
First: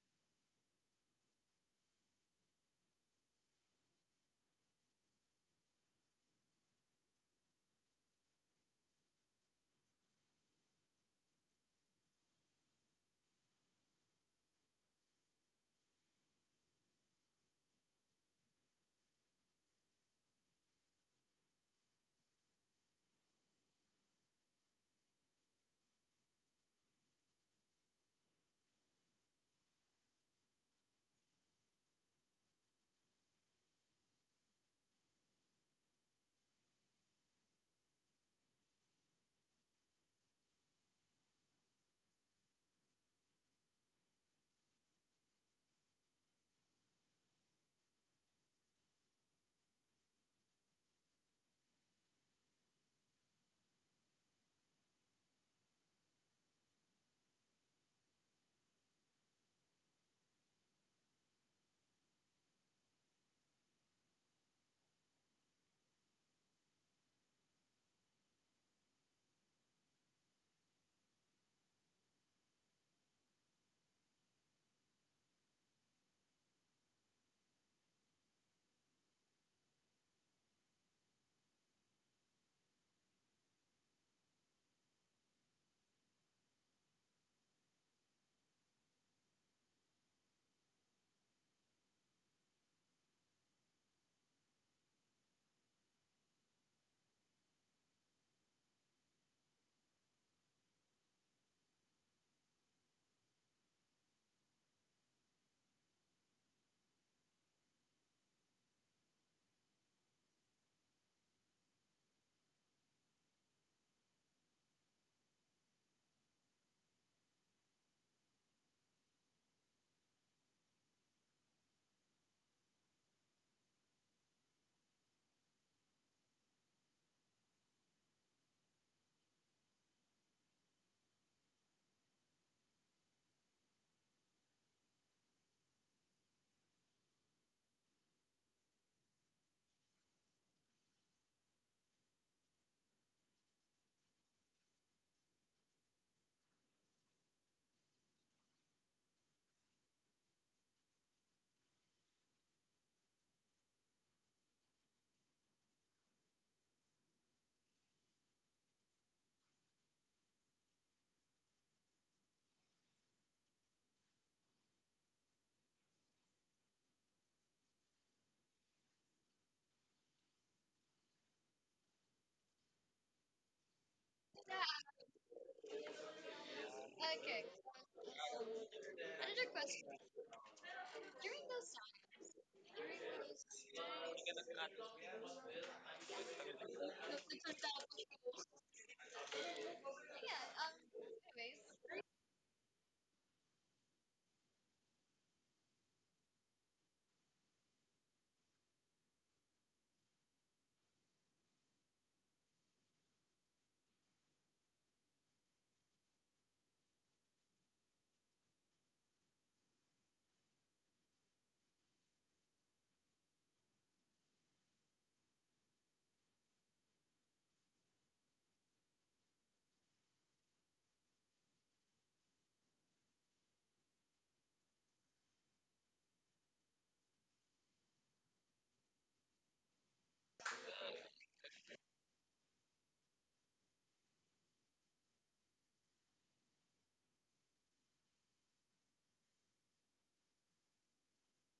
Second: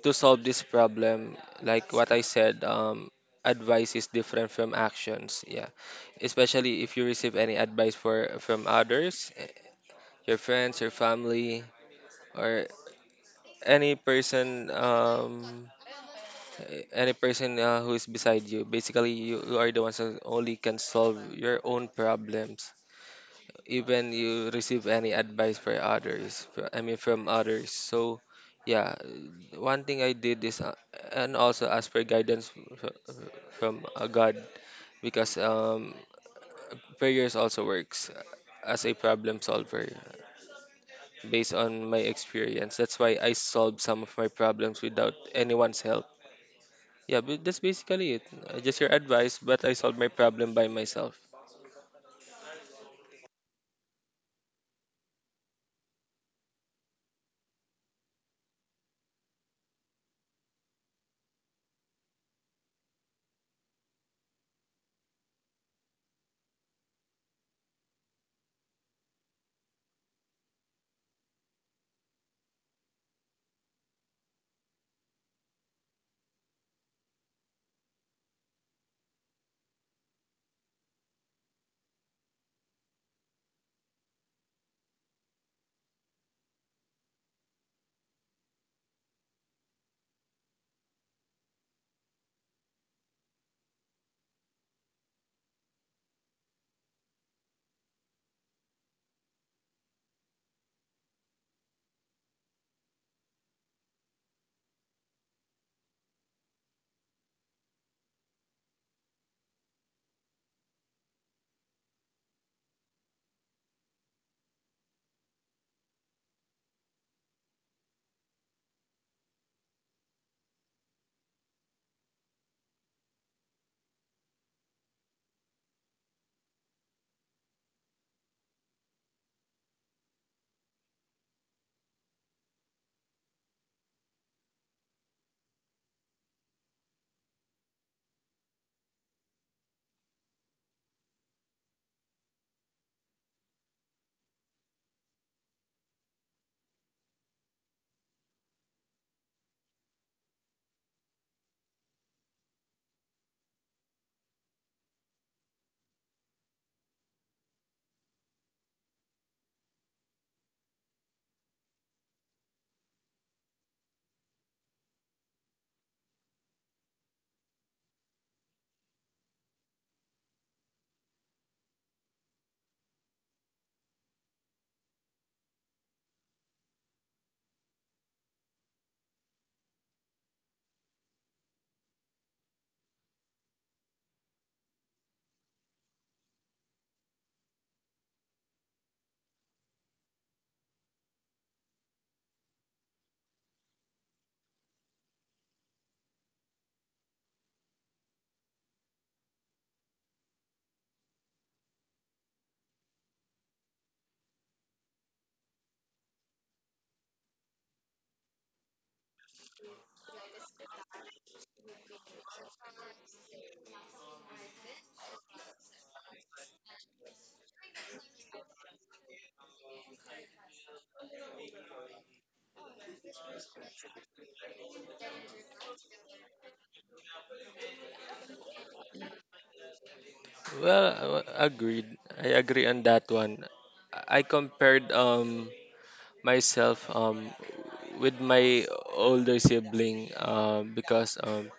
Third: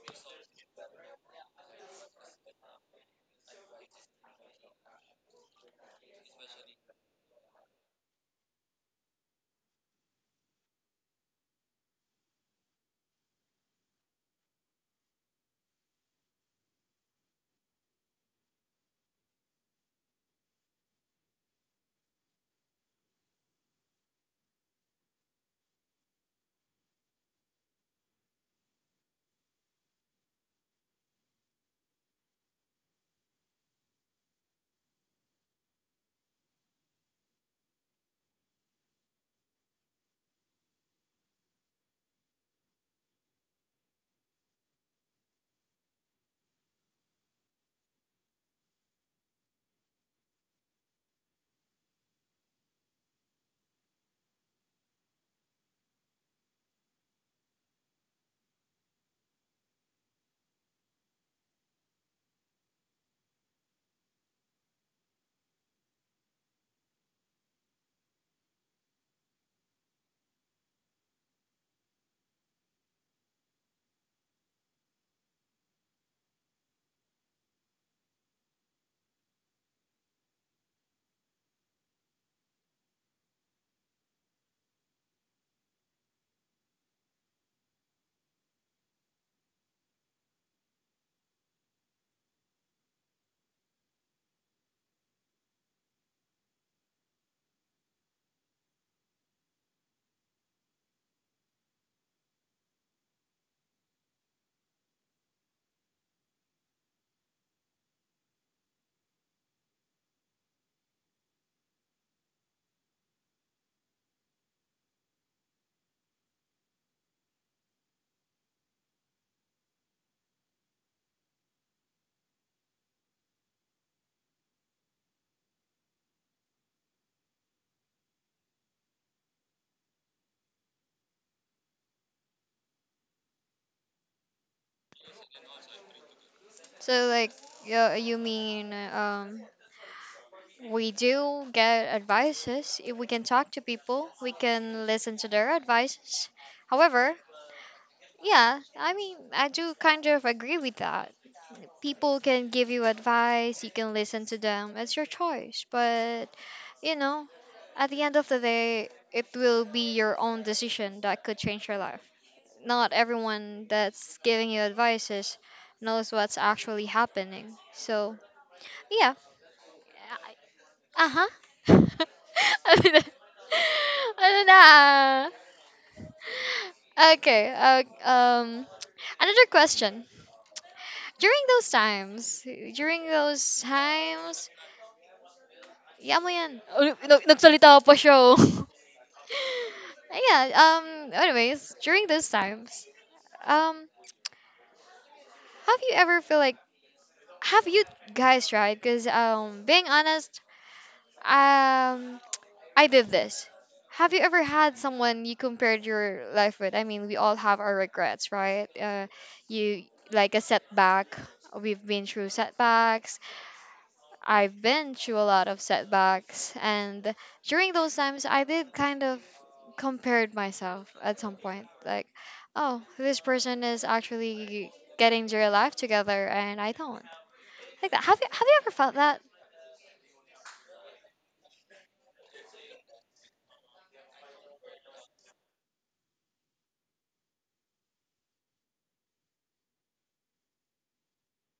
C: to solve this problem. Like what I said, advice is different from actions. Yeah, especially if you receive any advice for from others, your friends, your family, or any person, any person who is beside you. Basically, you are the ones who only can solve your own problems, even you receive any advice for others, from others. So yeah, one thing I did is, and also ask for guidance, fr- from, God, because prayers also works as a problem solver, based on my experience. That's why I solved some of my problems without anyone's help. Yeah, but that's basically it. Just your advice, but I solved my problem by myself.
A: So, like, you mean, we do get advices. If we can talk to people, we can listen to their advices. However, yeah, I mean, I do kind of agree with that. People can give you advice, you can listen to them, it's your choice, but, you know at the end of the day it will be your own decision that could change your life. Not everyone that's giving you advices knows what's actually happening, so yeah. Uh-huh. Ano na? Okay, another question, during those times during those times. Iya mo yan. Uy, nag- Nagsalita pa siya, oh. Yeah, anyways, during those times, um, have you ever feel like, have you guys tried? Because, being honest, um, I did this. Have you ever had someone you compared your life with? I mean, we all have our regrets, right? You, like, a setback. We've been through setbacks. I've been through a lot of setbacks, and during those times, I did kind of compared myself at some point. Like, oh, this person is actually getting their life together, and I don't. Like that. Have you ever felt that?
C: Well, agreed. I agree on that one. I compared myself with my older sibling, because,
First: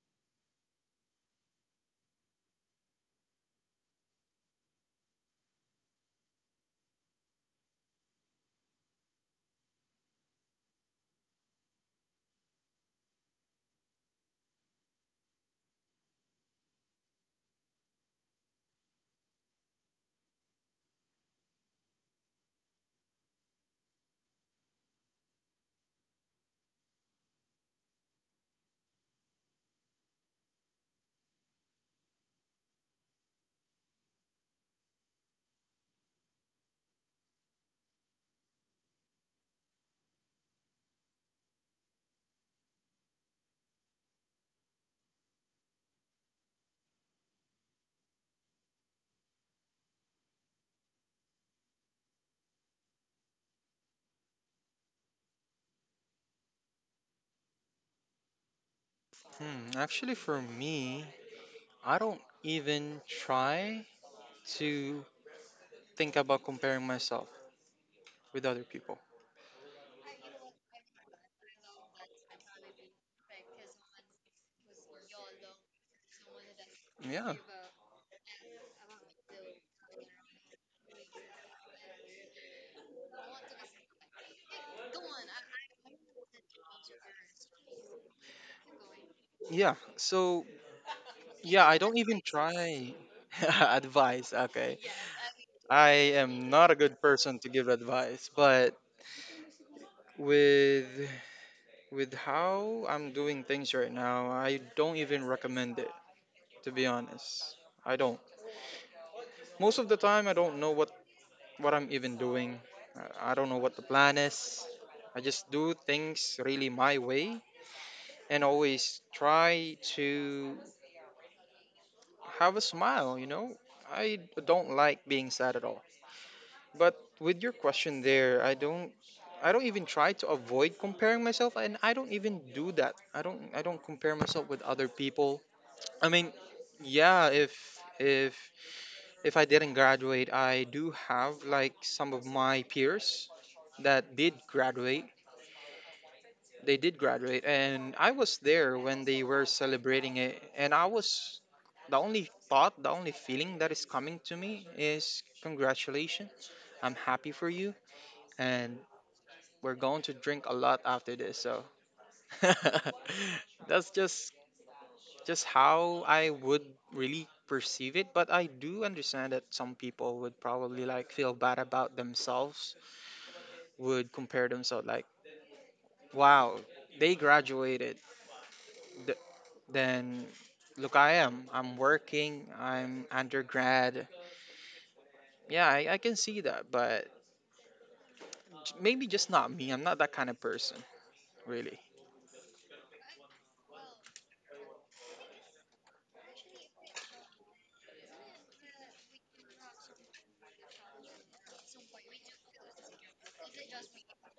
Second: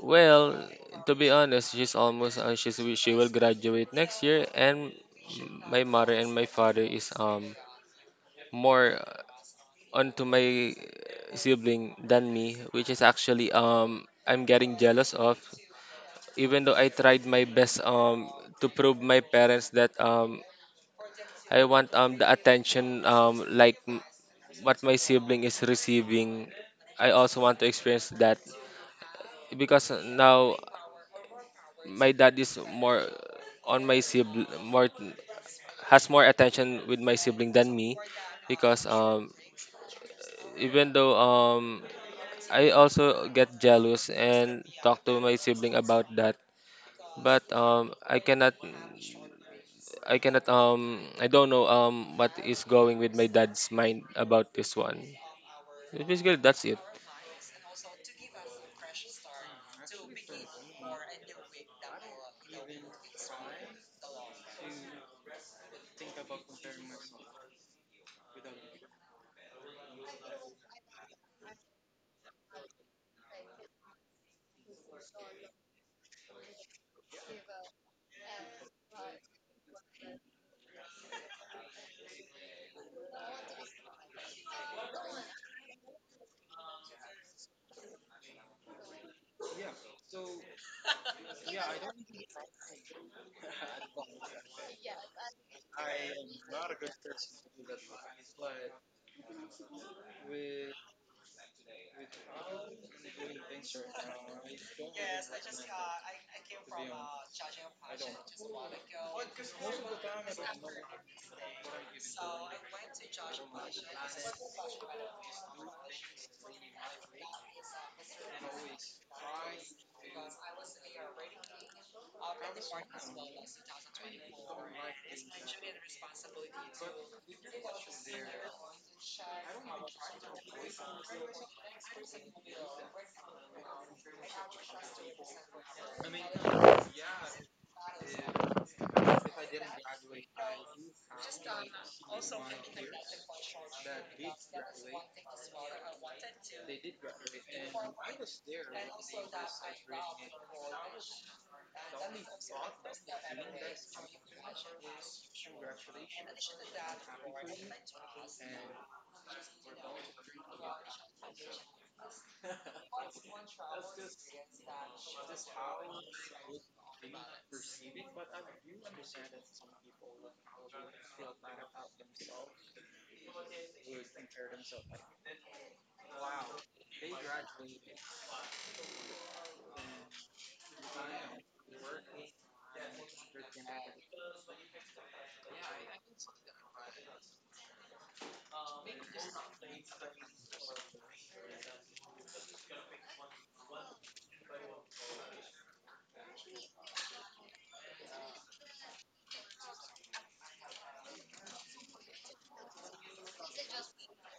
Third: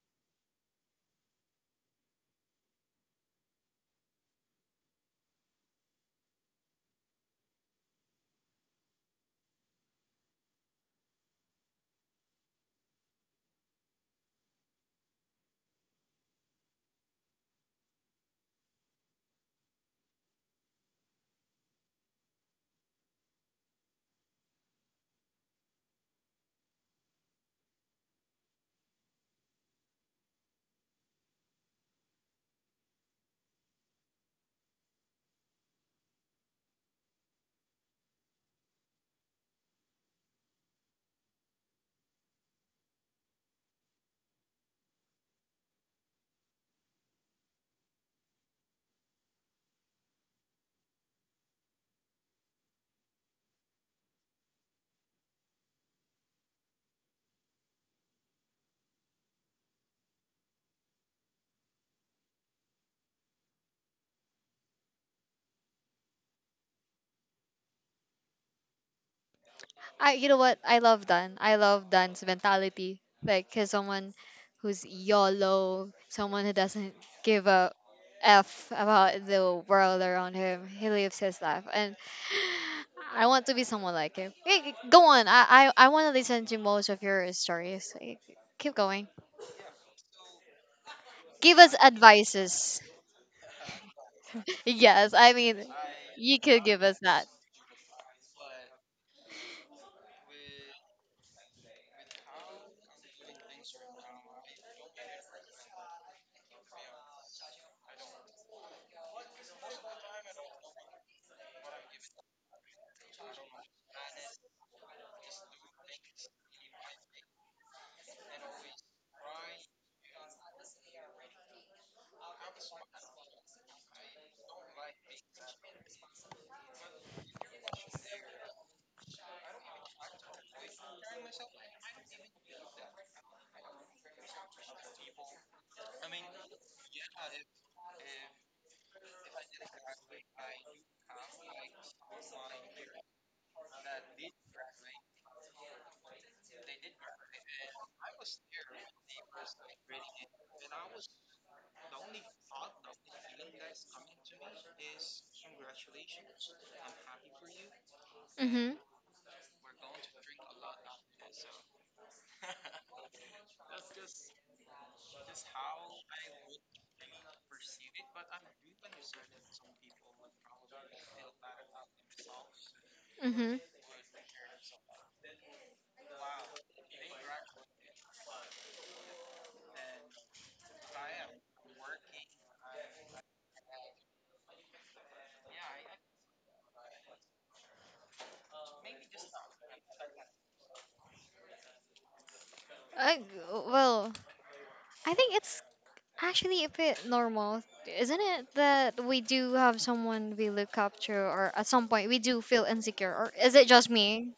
C: well, to be honest, she's almost, she's, she will graduate next year, and my mother and my father is more onto my sibling than me, which is actually I'm getting jealous of, even though I tried my best to prove my parents that I want the attention what my sibling is receiving. I also want to experience that, because now my dad is more on my sibling, more has more attention with my sibling than me, because, even though, I also get jealous and talk to my sibling about that, but, I cannot, I don't know, what is going with my dad's mind about this one. Basically, that's it.
B: Hmm, actually, for me, I don't even try to think about comparing myself with other people.
A: I You know what? I love Dan. I love Dan's mentality. Like, he's someone who's YOLO, someone who doesn't
B: Yeah,
A: give a F about the world around him. He lives his life. And I want to be someone like him. Hey, go on. I wanna listen to most of your stories. Like, keep going.
B: yeah. So
A: Give
B: yeah,
A: us
B: I don't even
A: advices.
B: try advice. Okay,
A: Yes, I mean,
B: I
A: you
B: am
A: could
B: not a
A: give us
B: good
A: that.
B: person to give advice, but with how I'm doing things right now, I don't even recommend it. To be honest, I don't. Most of the time, I don't know what I'm even doing. I don't know what the plan is. I just do things really my way and always try to have a smile. You know, I don't like being sad at all. But with your question there, I don't even try to avoid comparing myself and I don't even do that. I don't compare myself with other people. I mean, yeah, if if I didn't graduate, I do have like some of my peers that did graduate. They did graduate and I was there when they were celebrating it and I was the only thought, the only feeling that is coming to me is congratulations. I'm happy for you
A: Mm-hmm.
B: and we're going to drink a lot after this. So that's just how I would really perceive it. But I do understand that some people would probably like feel bad about themselves,
A: Mm-hmm.
B: would compare themselves like, wow, they graduated. Th- then look, I am. I'm working. I'm undergrad. Yeah, I can see that, but maybe just not me. I'm not that kind of person, really.
A: I, well, I think it's, actually, a bit normal, isn't it? That we do have someone we look up to, or at some point we do feel insecure, or is it just me?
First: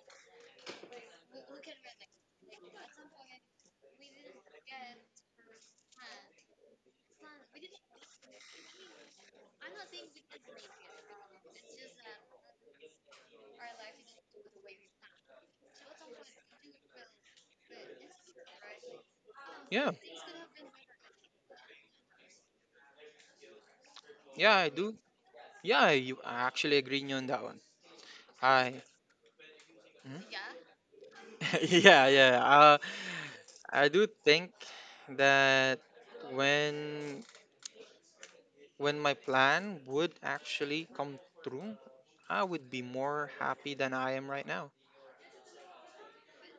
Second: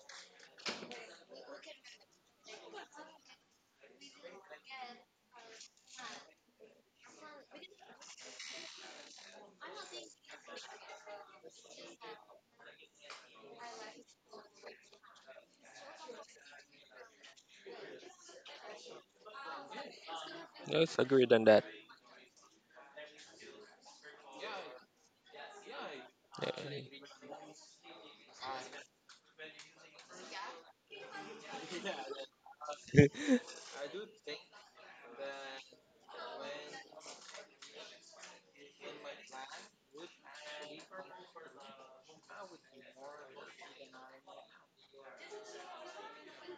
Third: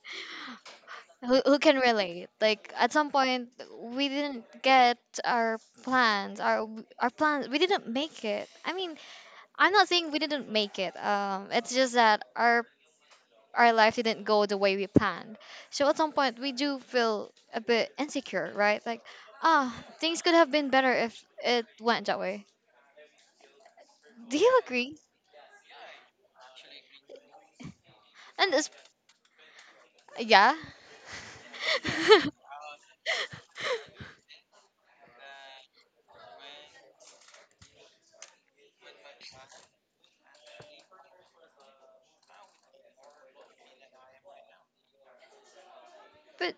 A: Who can relate? Like at some point we didn't get our plans, our plans. We didn't make it. I mean, I'm not saying we didn't make it. It's just that our life didn't go the way we planned. So at some point we do feel a bit insecure, right? Like,
B: Yeah,
A: things could have been better
C: Yes,
A: if
C: agreed on that.
A: it went that way. Do
B: yeah,
A: you
B: I do.
A: agree?
B: Yeah, you, I actually agree
C: Yeah.
B: on that one.
A: And it's
B: I mhm.
A: yeah.
B: Yeah, yeah. I do think that when when my plan would actually come through, I would be more happy than I am right now.
A: But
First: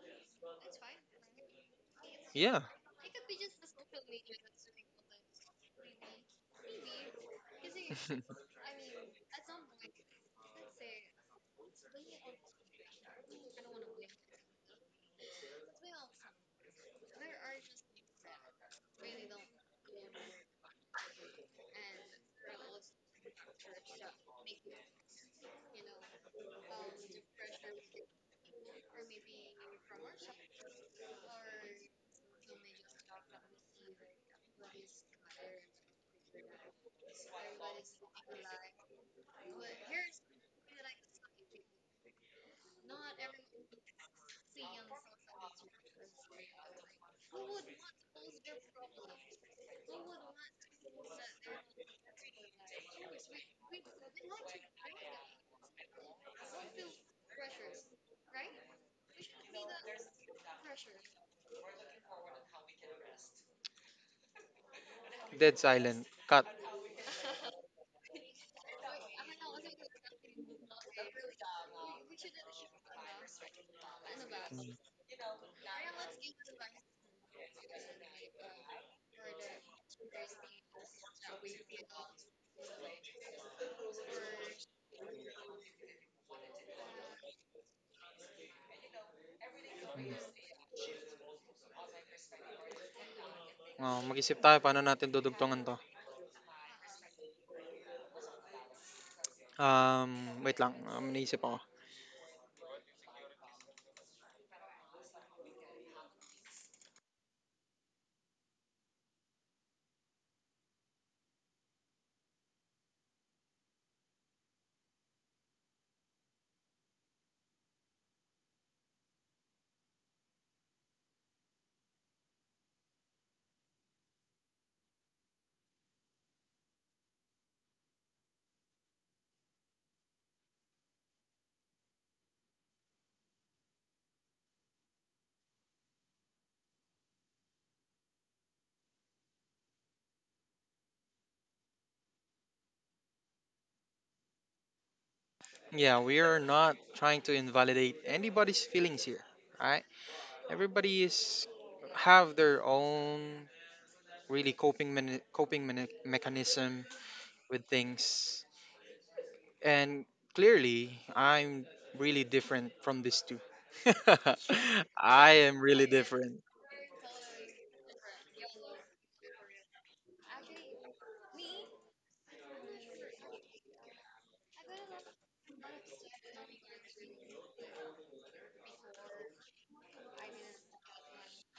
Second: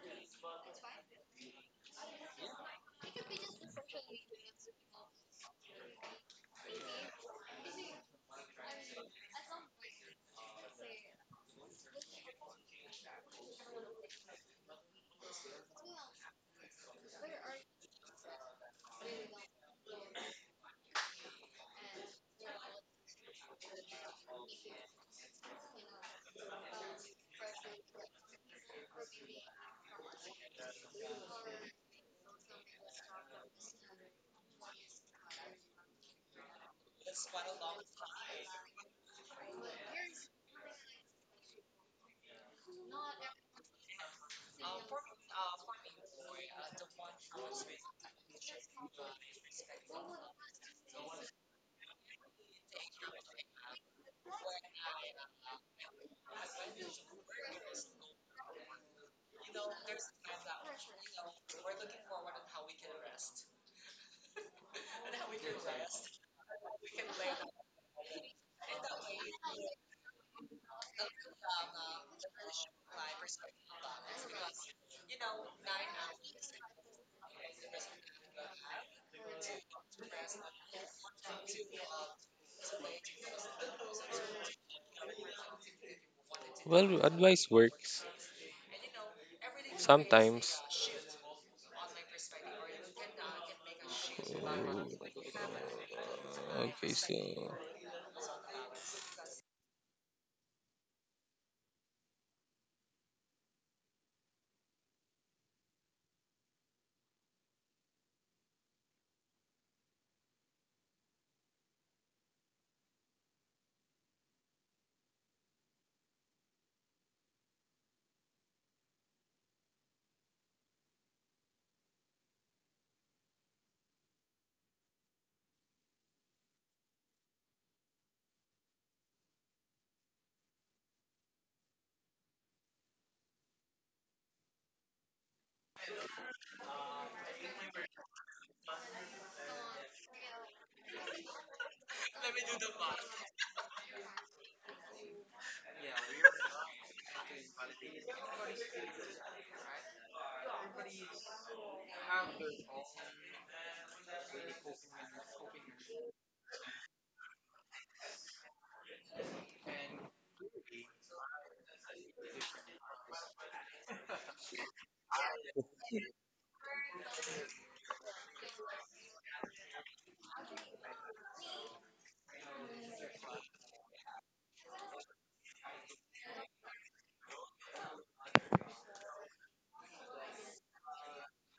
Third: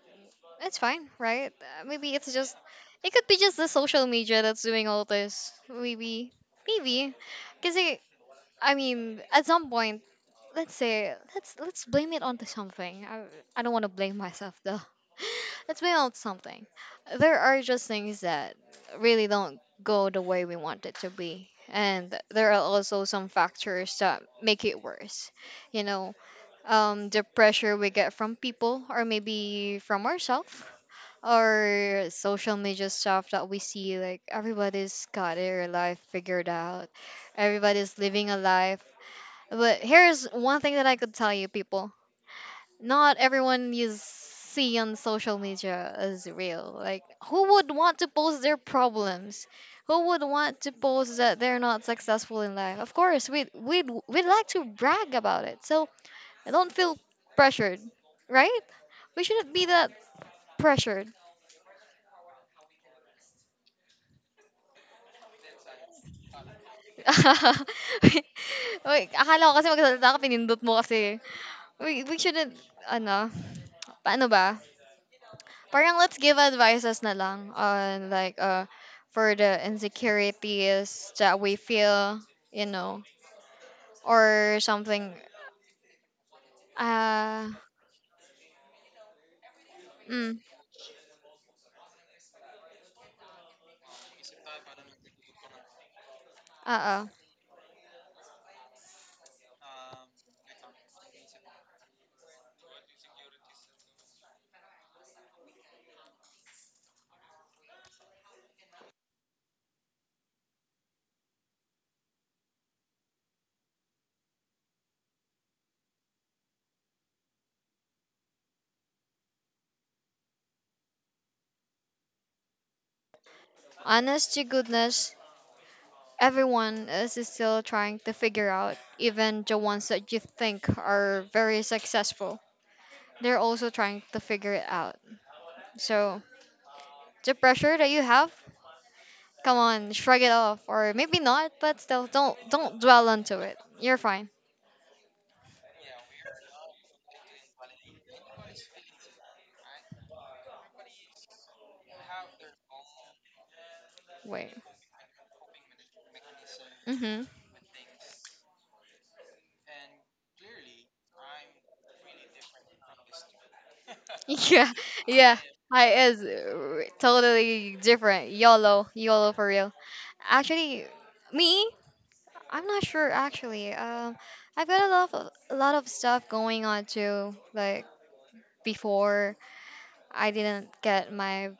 A: it's fine, right? Maybe
B: Yeah.
A: it could be just the social media that's doing all this. Maybe, maybe, because I mean, at some point, let's say let's blame it onto something. I don't want to blame myself though. Let's blame it on something. There are just things that really don't go the way we want it to be. And there are also some factors that make it worse. You know, the pressure we get from people or maybe from ourselves or social media stuff that we see, like everybody's got their life figured out, everybody's living a life. But here's one thing that I could tell you, people, not everyone you see on social media is real. Like, who would want to post their problems? Who would want to post that they're not successful in life? Of course we'd like to brag about it. So I don't feel pressured, right? We shouldn't be that pressured.
B: Dead silent. Cut.
A: Wait, wait, akala ko kasi magsalita ka, pinindot mo kasi. We shouldn't, ano, paano ba?
B: Mm.
A: Parang let's give advices na lang on, like, for the insecurities that we feel, you know, or something.
C: Well,
A: Uh,
C: advice works
B: Mm.
A: mm,
C: sometimes.
B: Oh, mag-isip tayo paano natin
C: Uh,
B: dudugtungan to.
C: Okay,
A: uh
C: so,
B: Wait lang. Naisip ako.
A: Honest to goodness, everyone is still trying to figure out, even the ones that you think are very successful. They're also trying to figure it out. So the pressure that you have, come on, shrug it off, or maybe not, but still, don't dwell onto it. You're fine.
B: Yeah, we are not trying to invalidate anybody's feelings here, right? Everybody is have their own
A: Wait.
B: really mechanism
A: Mhm.
B: with things. And clearly, I'm really different from these two.
A: Yeah.
B: I
A: Yeah.
B: am really
A: I is
B: different.
A: totally different. YOLO. YOLO for real. Actually, me. I'm not sure actually. I've got a lot of stuff going on too. Like before, I didn't get my.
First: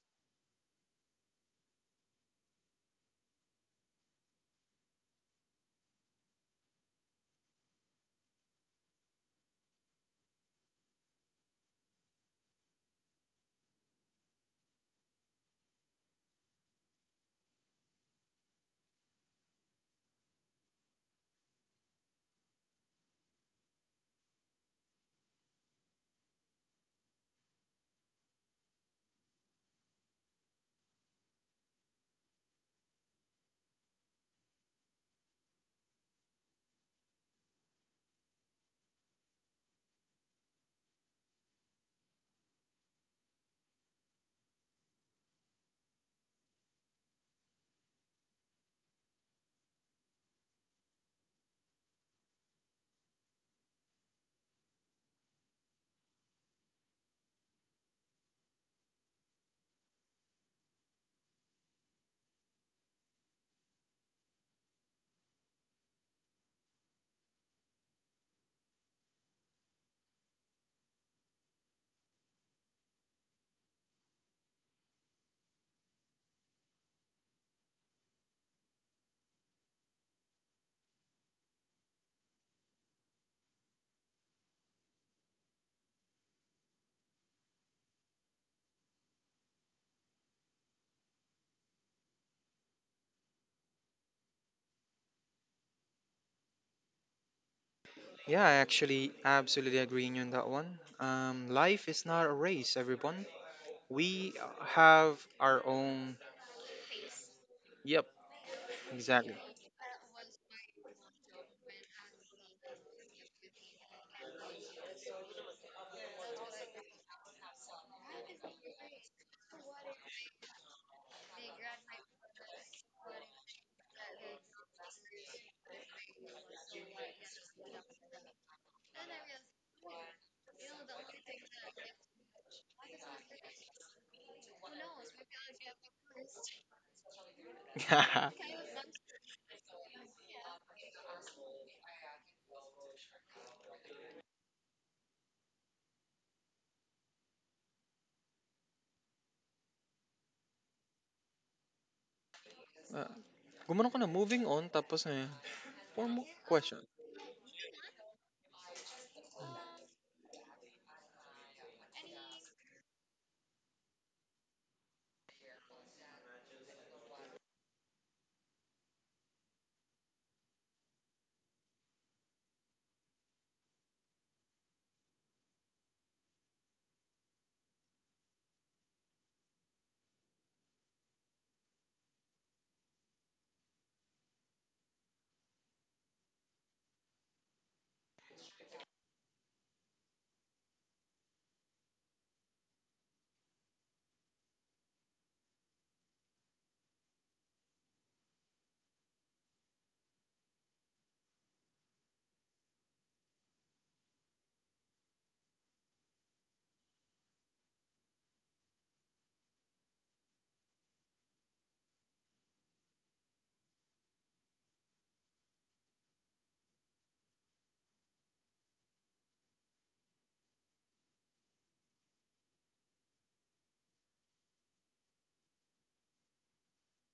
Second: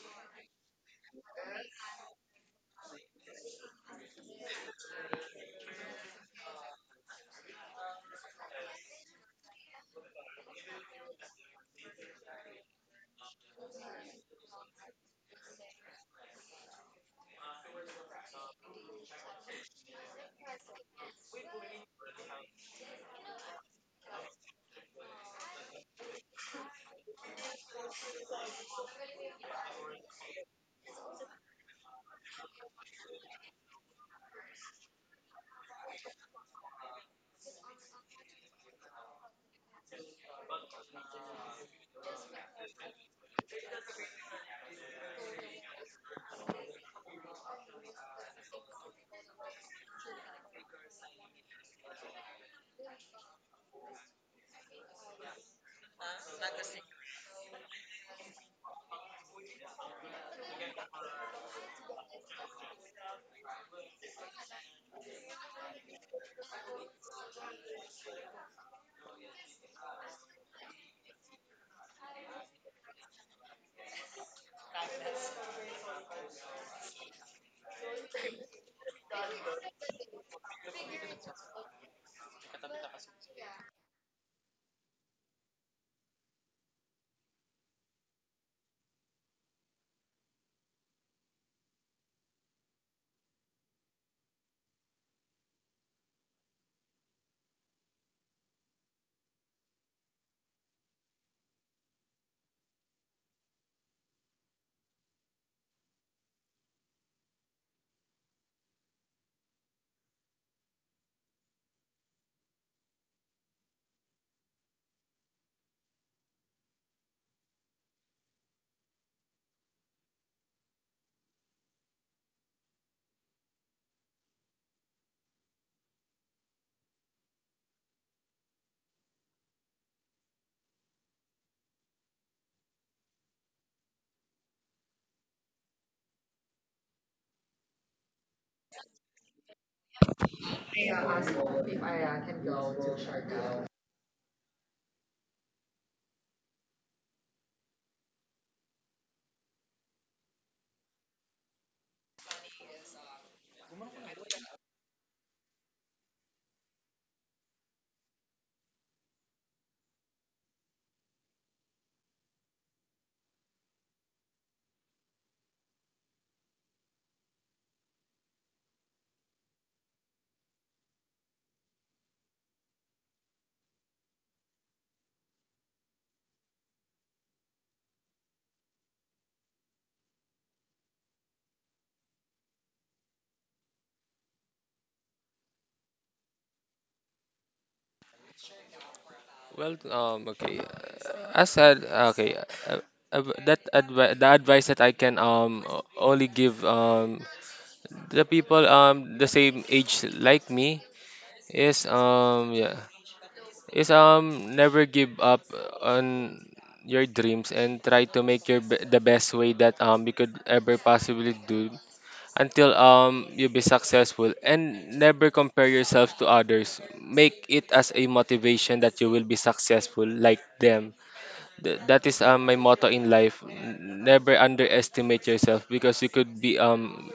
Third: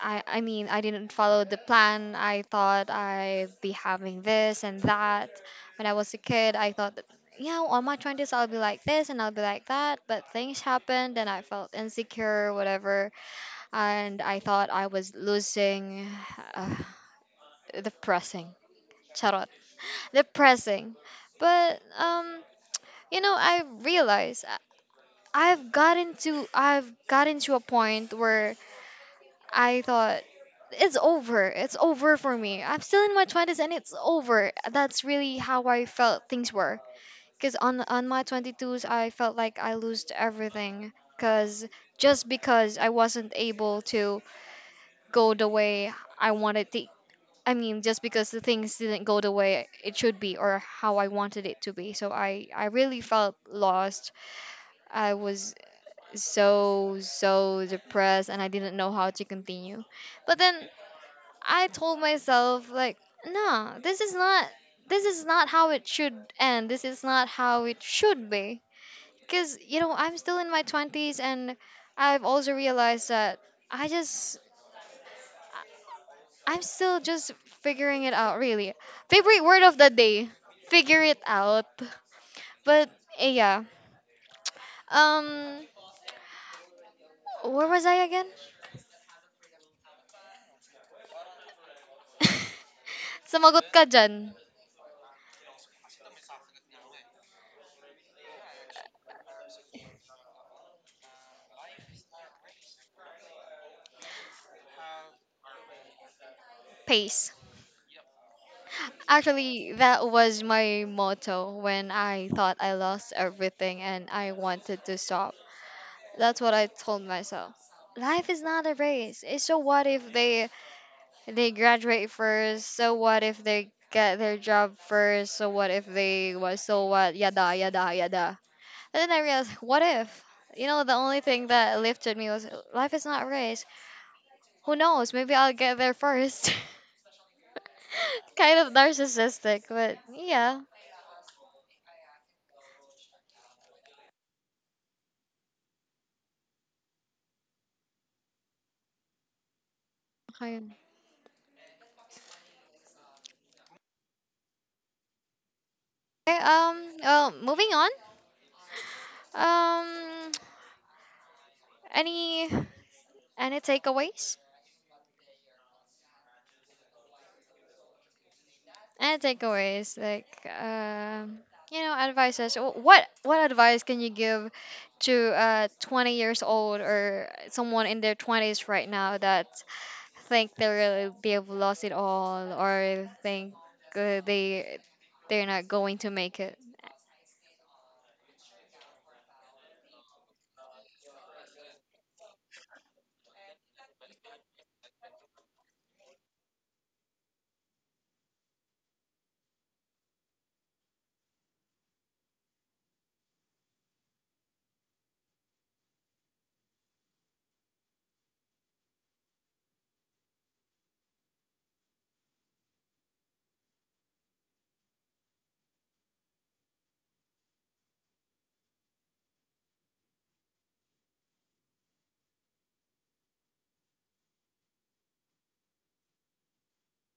A: I mean, I didn't follow the plan. I thought I'd be having this and that. When I was a kid, I thought that, you know, on my twenties, I'll be like this and I'll be like that. But things happened, and I felt insecure, whatever. And I thought I was losing. Uh, Depressing. Charot. Depressing. But. You know, I realized I've gotten to a point where I thought it's over. It's over for me. I'm still in my 20s and it's over. That's really how I felt things were. Cuz on my 22s I felt like I lost everything, cuz just because I wasn't able to go the way I wanted to. I mean, just because the things didn't go the way it should be or how I wanted it to be. So I really felt lost. I was so depressed and I didn't know how to continue. But then I told myself like, nah, this is not how it should end. This is not how it should be. Cuz you know, I'm still in my 20s and I've also realized that I just I'm still just figuring it out really. Favorite word of the day, figure it out. But yeah. Um where was I again? Sumagot ka dyan.
B: Yeah, I actually absolutely agreeing on that one. Life is not a race, everyone. We have our own.
A: Pace.
B: Yep, exactly.
A: Actually, that was my motto when I thought I lost everything and I wanted to stop. That's what I told myself. Life is not a race. Eh, so what if they graduate first? So what if they get their job first? So what if they was so what yada yada yada. And then I realized, what if? You know, the only thing that lifted me was life is not a race. Who knows? Maybe I'll get there first. Kind of narcissistic, but yeah.
B: Uh, Gumano ka na, moving on, tapos na yun. One more
A: Okay,
B: question.
A: well, moving on. Um, any any takeaways? Any takeaways? Like, um, you know, advices. What what advice can you give to 20 years old or someone in their 20s right now that think they really they've lost it all or think uh, they they're not going to make it?
C: well, I said, that the advice that I can only give the people the same age like me. Yes, yeah. Is, never give up on your dreams, and try to make your the best way that you could ever possibly do until you be successful, and never compare yourself to others. Make it as a motivation that you will be successful like them. That is my motto in life. Never underestimate yourself, because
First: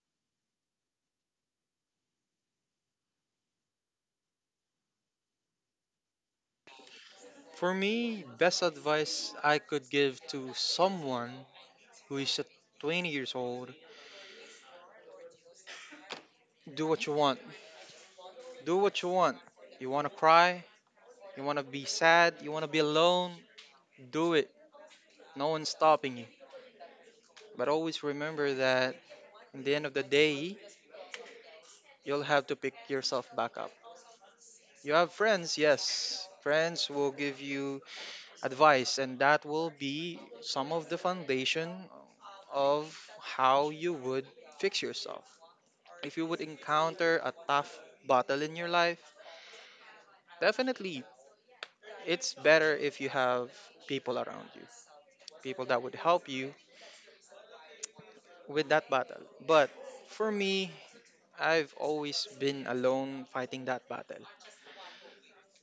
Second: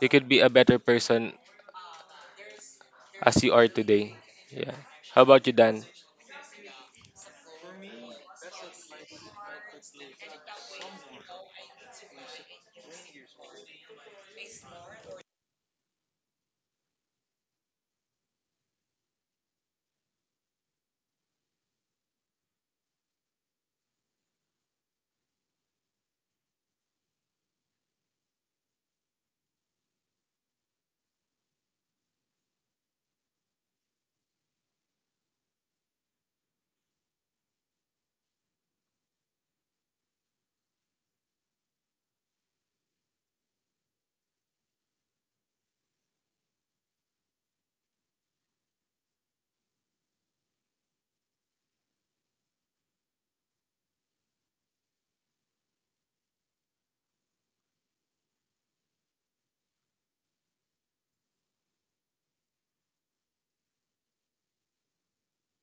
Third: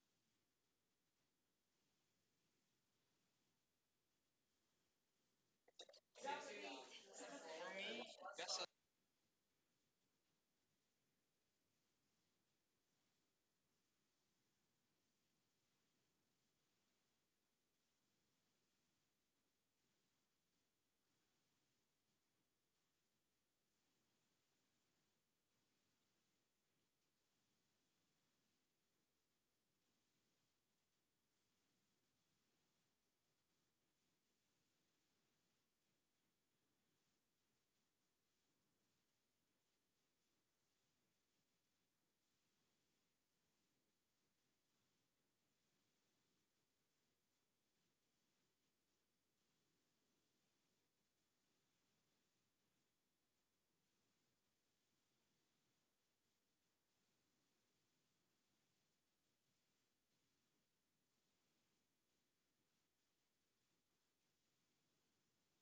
C: you could be a better person as you are today. Yeah. How about you, Dan?
B: For me, best advice I could give to someone who is at 20 years old. Do what you want. Do what you want. You want to cry? You want to be sad? You want to be alone? Do it. No one's stopping you. But always remember that in the end of the day, you'll have to pick yourself back up. You have friends, yes. Friends will give you advice, and that will be some of the foundation of how you would fix yourself. If you would encounter a tough battle in your life, definitely it's better if you have people around you, people that would help you with that battle. But for me, I've always been alone fighting that battle.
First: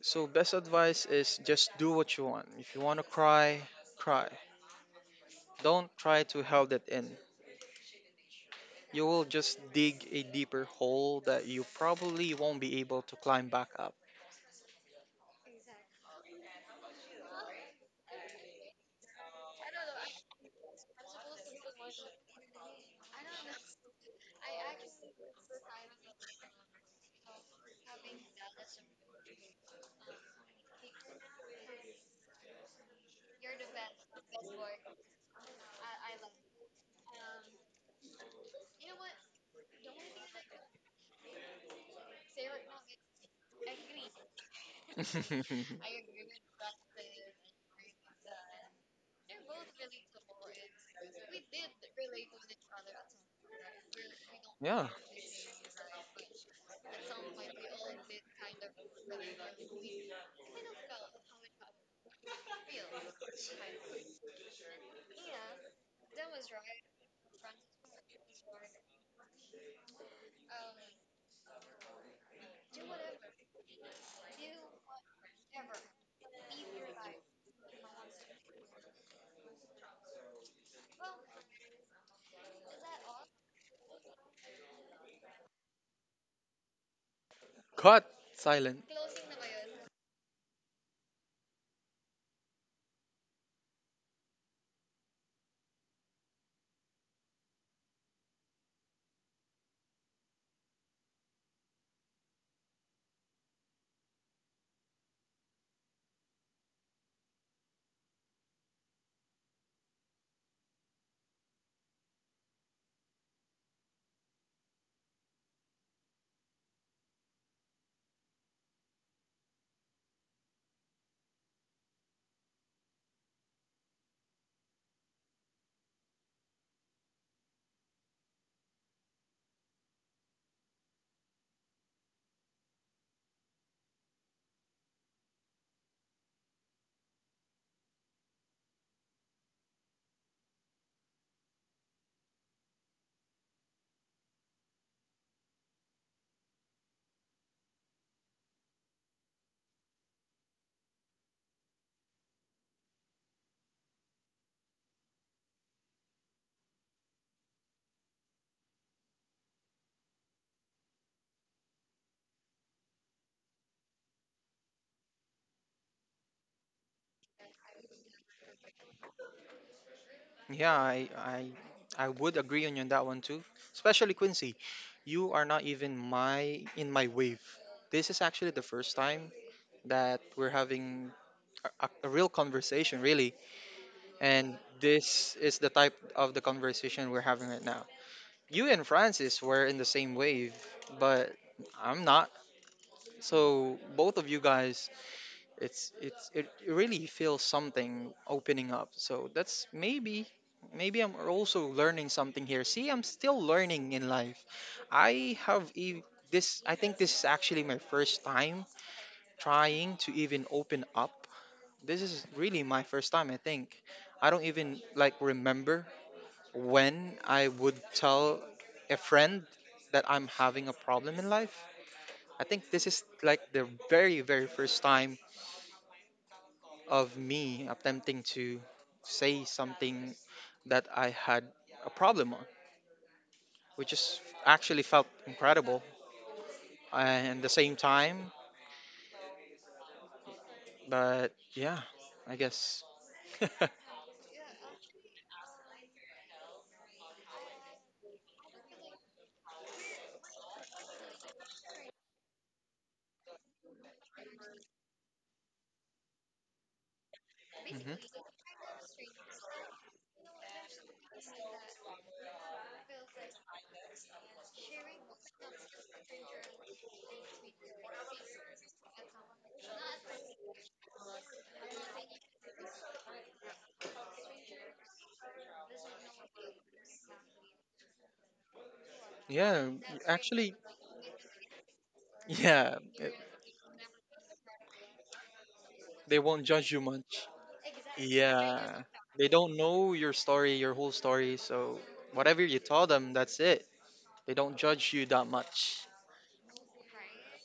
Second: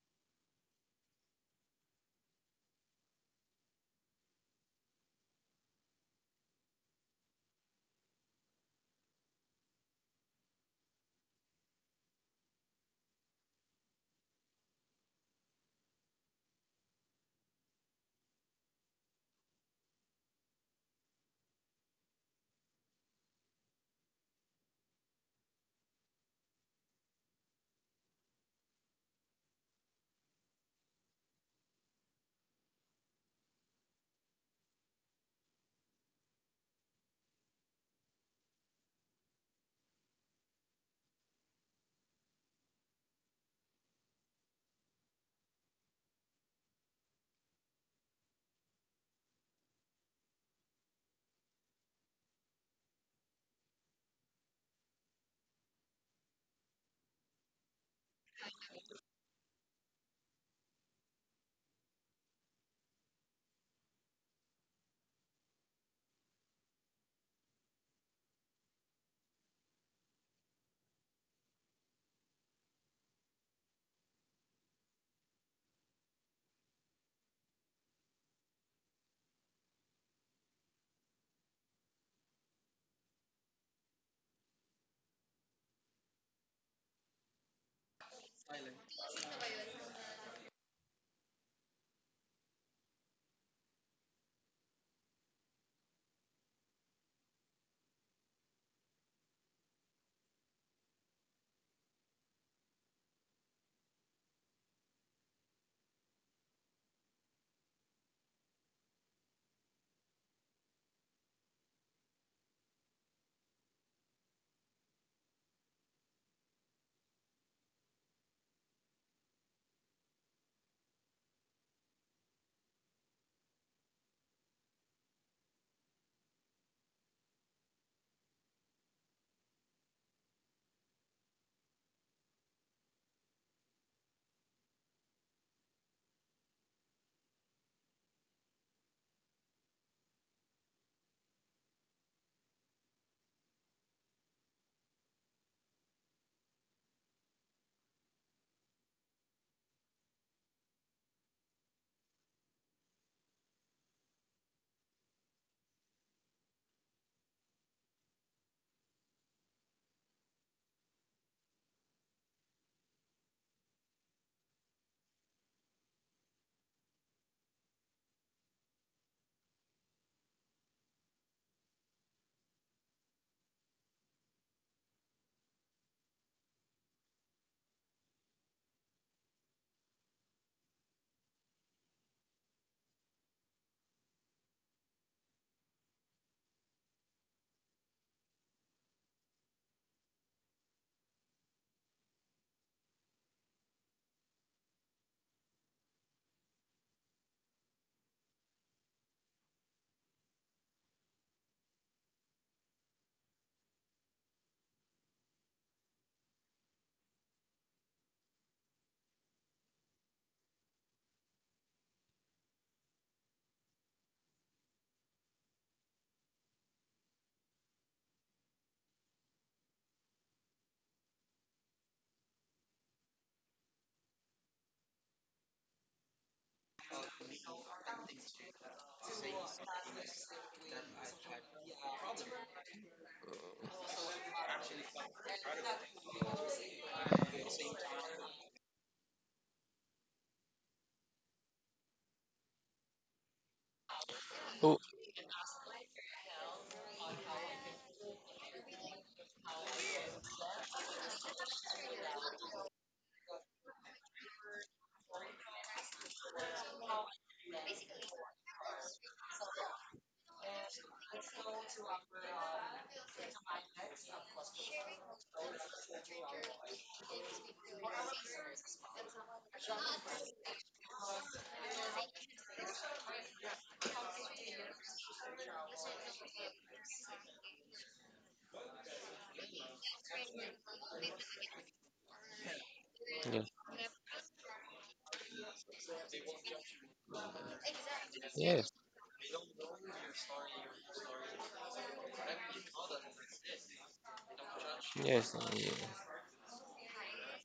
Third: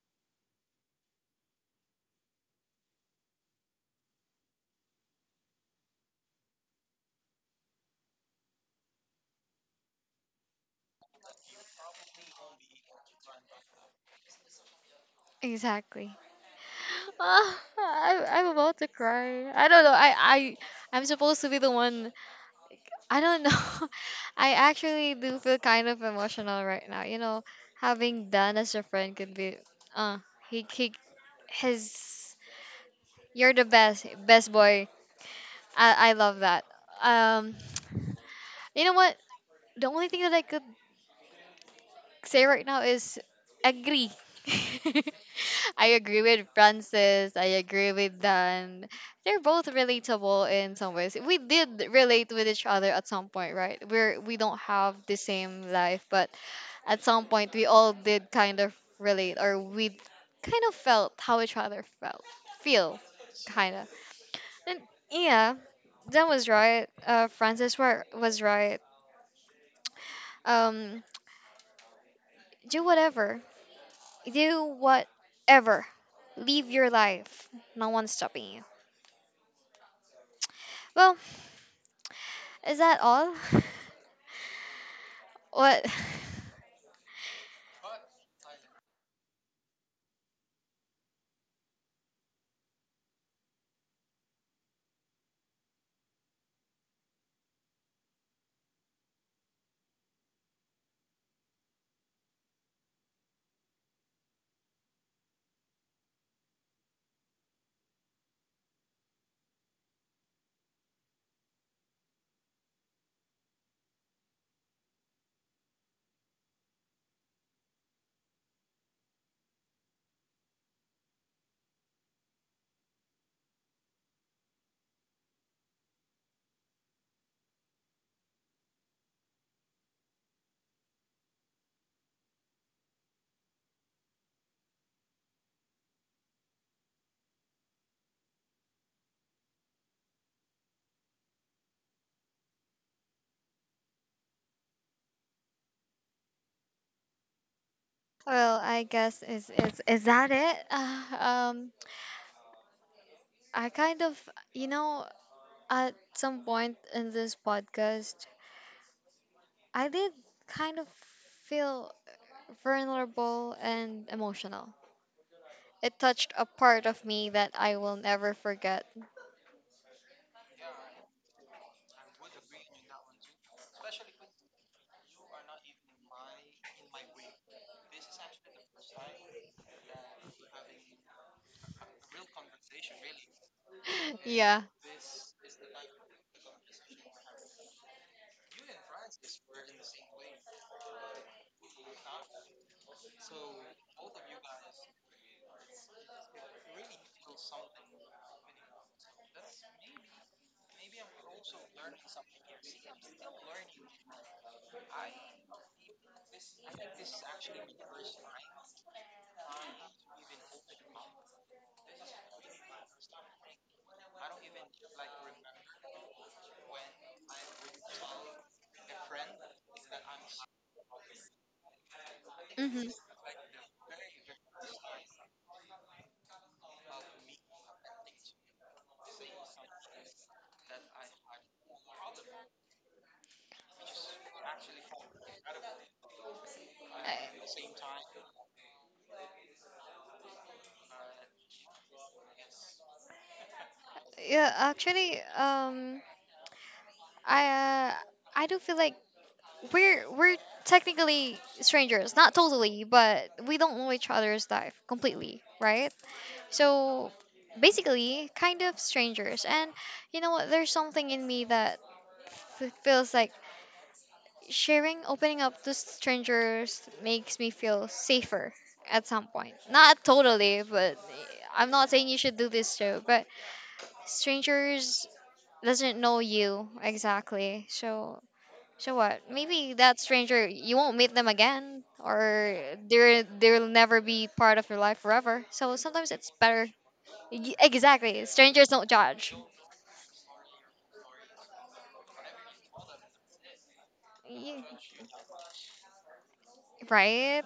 B: So, best advice is just do what you want. If you want to cry, cry. Don't try to hold it in. You will just dig a deeper hole that you probably won't be able to climb back up.
A: Exactly. Ah, I'm about to cry. I don't know. I I'm supposed to be the one. I don't know. I actually do feel kind of emotional right now. You know, having Dan as a friend could be, uh, he, he, his, you're the best, best boy. I love that. Um, you know what? The only thing that I could say right now is agree. I agree with Francis. I agree with Dan. They're both relatable in some ways. We did relate with each other at some point, right? We don't
B: Yeah.
A: have the same life, but at some point we all did kind of relate, or we kind of felt how each other felt, feel, kind of. And yeah, Dan was right, was right, um do whatever, do whatever, live your life, no one's stopping you. Well, is that all? What?
B: Cut. Silent.
A: Well, I guess is that it? Um I kind of, you know, at some point in this podcast, I did kind of feel vulnerable and emotional. It touched a part of me that I will never forget.
B: Yeah, I would agree on you on that one too. Especially Quincy, you are not even my in my wave. This is actually the first time that we're having a real conversation, really. And
A: Yeah.
B: this is the type of the conversation we're having right now. You and Francis were in the same wave, but I'm not. So both of you guys it's it really feels something opening up. So that's maybe maybe I'm also learning something here. See, I'm still learning in life. I have e- this. I think this is actually my first time trying to even open up. This is really my first time. I think I don't even like remember when I would tell a friend that I'm having a problem in life. I think this
A: Mm-hmm.
B: is like the very first time of me attempting to say something that I had a problem on, which is actually felt incredible and the same time. But yeah, I guess.
A: Yeah, actually, I uh, I do feel like we're technically strangers, not totally, but we don't know each other's life completely, right? So
B: Mhm.
A: basically, kind of strangers. And you know what? There's something in me that feels like sharing, opening up to strangers makes me feel safer at some point. Not totally, but I'm not saying you should do this too. But strangers doesn't know you exactly, so so what?
B: Yeah,
A: Maybe that stranger
B: actually,
A: you won't meet them again, or
B: yeah,
A: they're
C: Yes,
A: they'll never be part of your life forever. So sometimes
B: they
A: it's
B: won't
A: better.
B: judge you much.
A: Exactly, strangers
C: yes,
B: Yeah,
A: don't
B: they
A: judge,
B: don't know your story, your whole story. So whatever you tell them, that's it. They don't
A: Y-
B: judge you that
C: yes. uh, yeah.
B: much.
A: right?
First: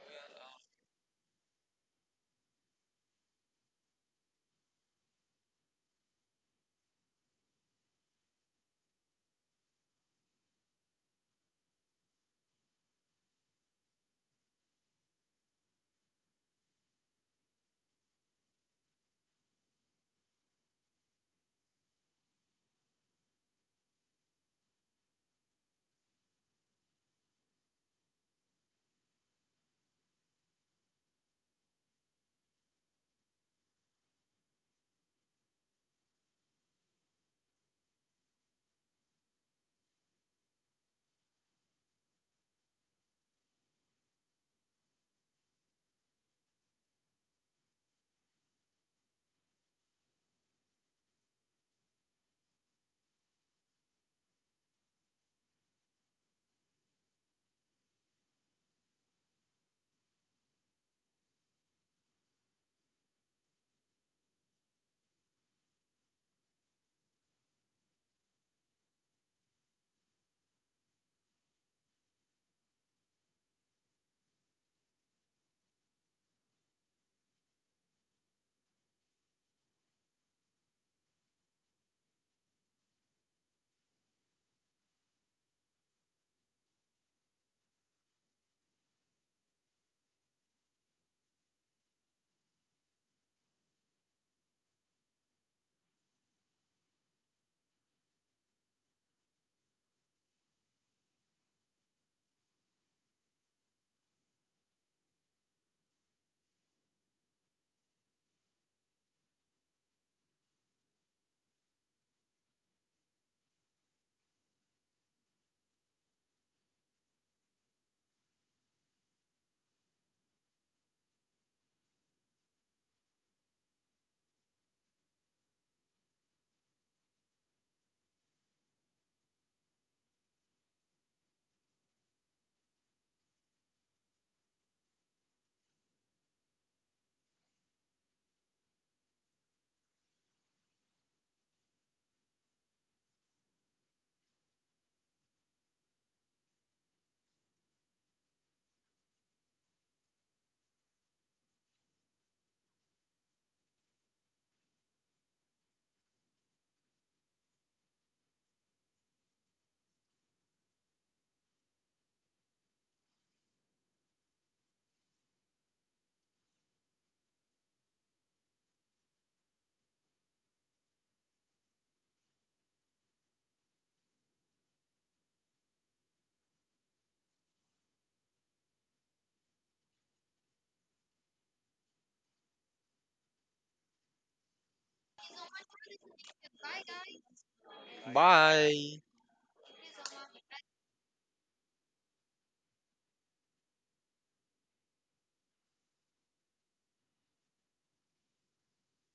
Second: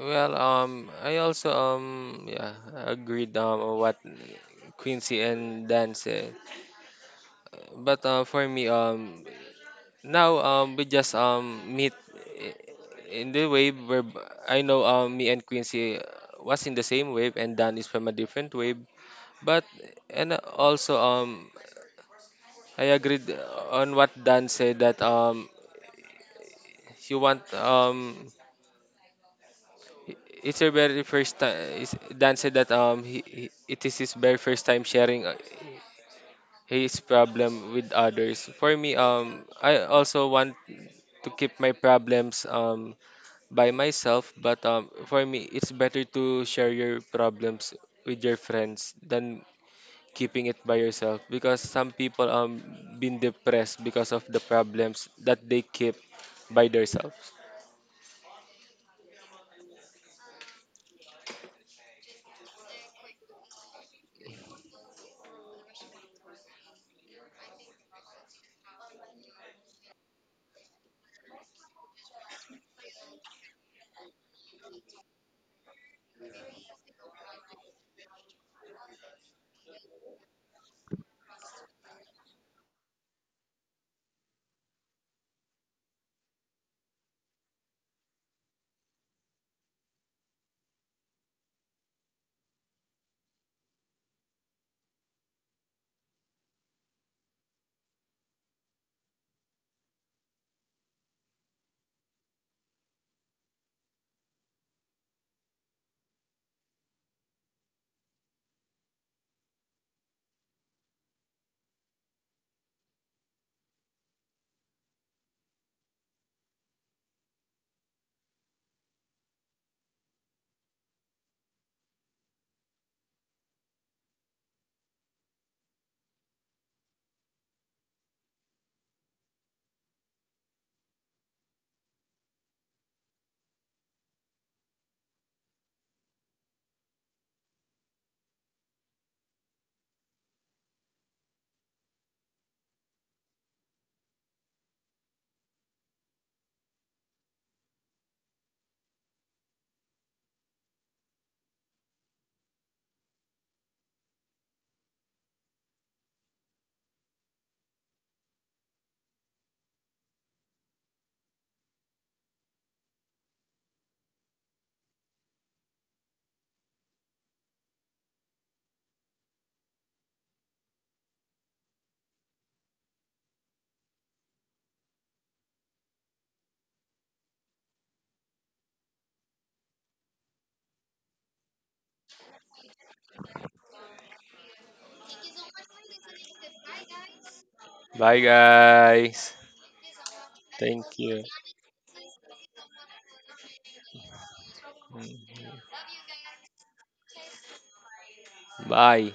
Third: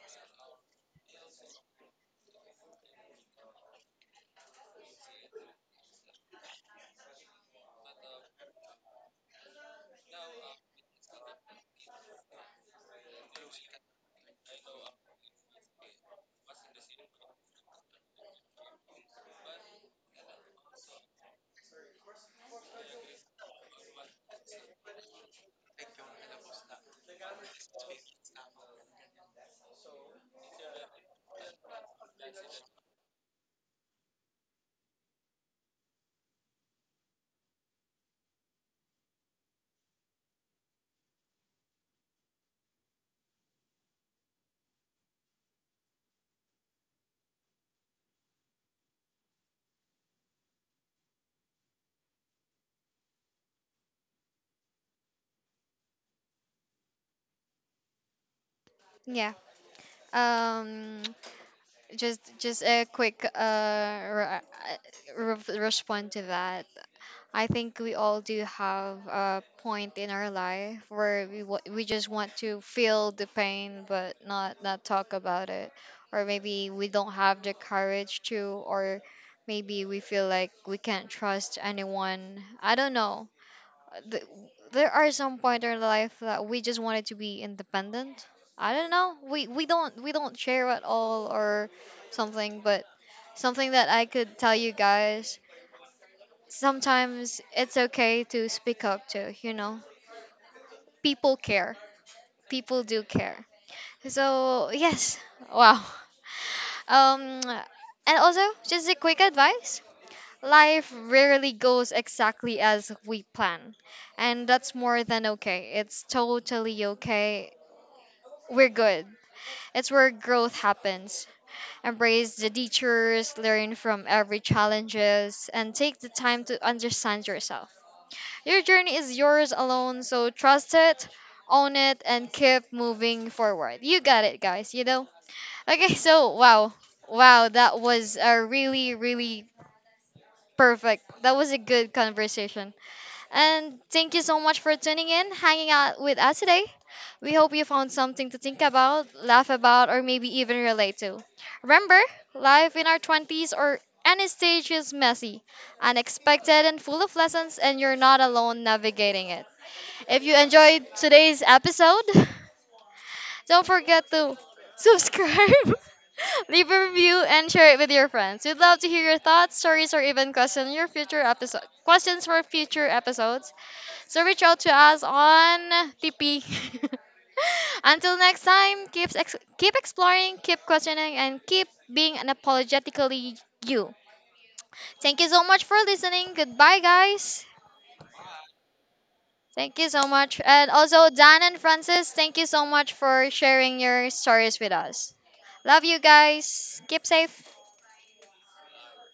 C: Well, I also yeah, agreed on what Quincy and Dan said. But, for me, now, we just meet, i- in the wave where I know, me and Quincy, was in the same wave, and Dan is from a different wave. But and also, I agreed on what Dan said that, you want um i- it's her very first time. Dan said that, he it is his very first time sharing his problem with others. For me, I also want to keep my problems by myself, but, for me, it's better to share your problems with your friends than keeping it by yourself, because some people been depressed because of the problems that they keep by themselves.
A: Yeah. Um. Just a quick respond to that. I think we all do have a point in our life where we just want to feel the pain but not talk about it, or maybe we don't have the courage to, or maybe we feel like we can't trust anyone, I don't know. th- there are some point in our life that we just wanted to be independent. I don't know. We don't share at all or something, but something that I could tell you guys. Sometimes it's okay to speak up to. You know, people care. People do care. So yes, wow. And also, just a quick advice. Life rarely goes exactly as we plan, and that's more than okay. It's totally okay. We're good. It's where growth happens. Embrace the detours, learn from every challenges, and take the time to understand yourself. Your journey is yours alone, so trust it, own it, and keep moving forward. You got it, guys, you know? Okay, so wow. Wow, that was a really, really perfect. That was a good conversation. And thank you so much for tuning in, hanging out with us today. We hope you found something to think about, laugh about, or maybe even relate to. Remember, life in our 20s or any stage is messy, unexpected, and full of lessons, and you're not alone navigating it. If you enjoyed today's episode, don't forget to subscribe, leave a review, and share it with your friends. We'd love to hear your thoughts, stories, or even questions for future episodes. So reach out to us on TP. Until next time, keep exploring, keep questioning, and keep being unapologetically you. Thank you so much for listening. Goodbye, guys.
C: Bye,
B: Bye.
C: guys.
A: Thank you so much. And
C: Thank
A: also,
C: you.
A: Dan and Francis, thank you so much for sharing your stories with us.
C: Mhm.
A: Love you guys. Keep safe.
C: Bye.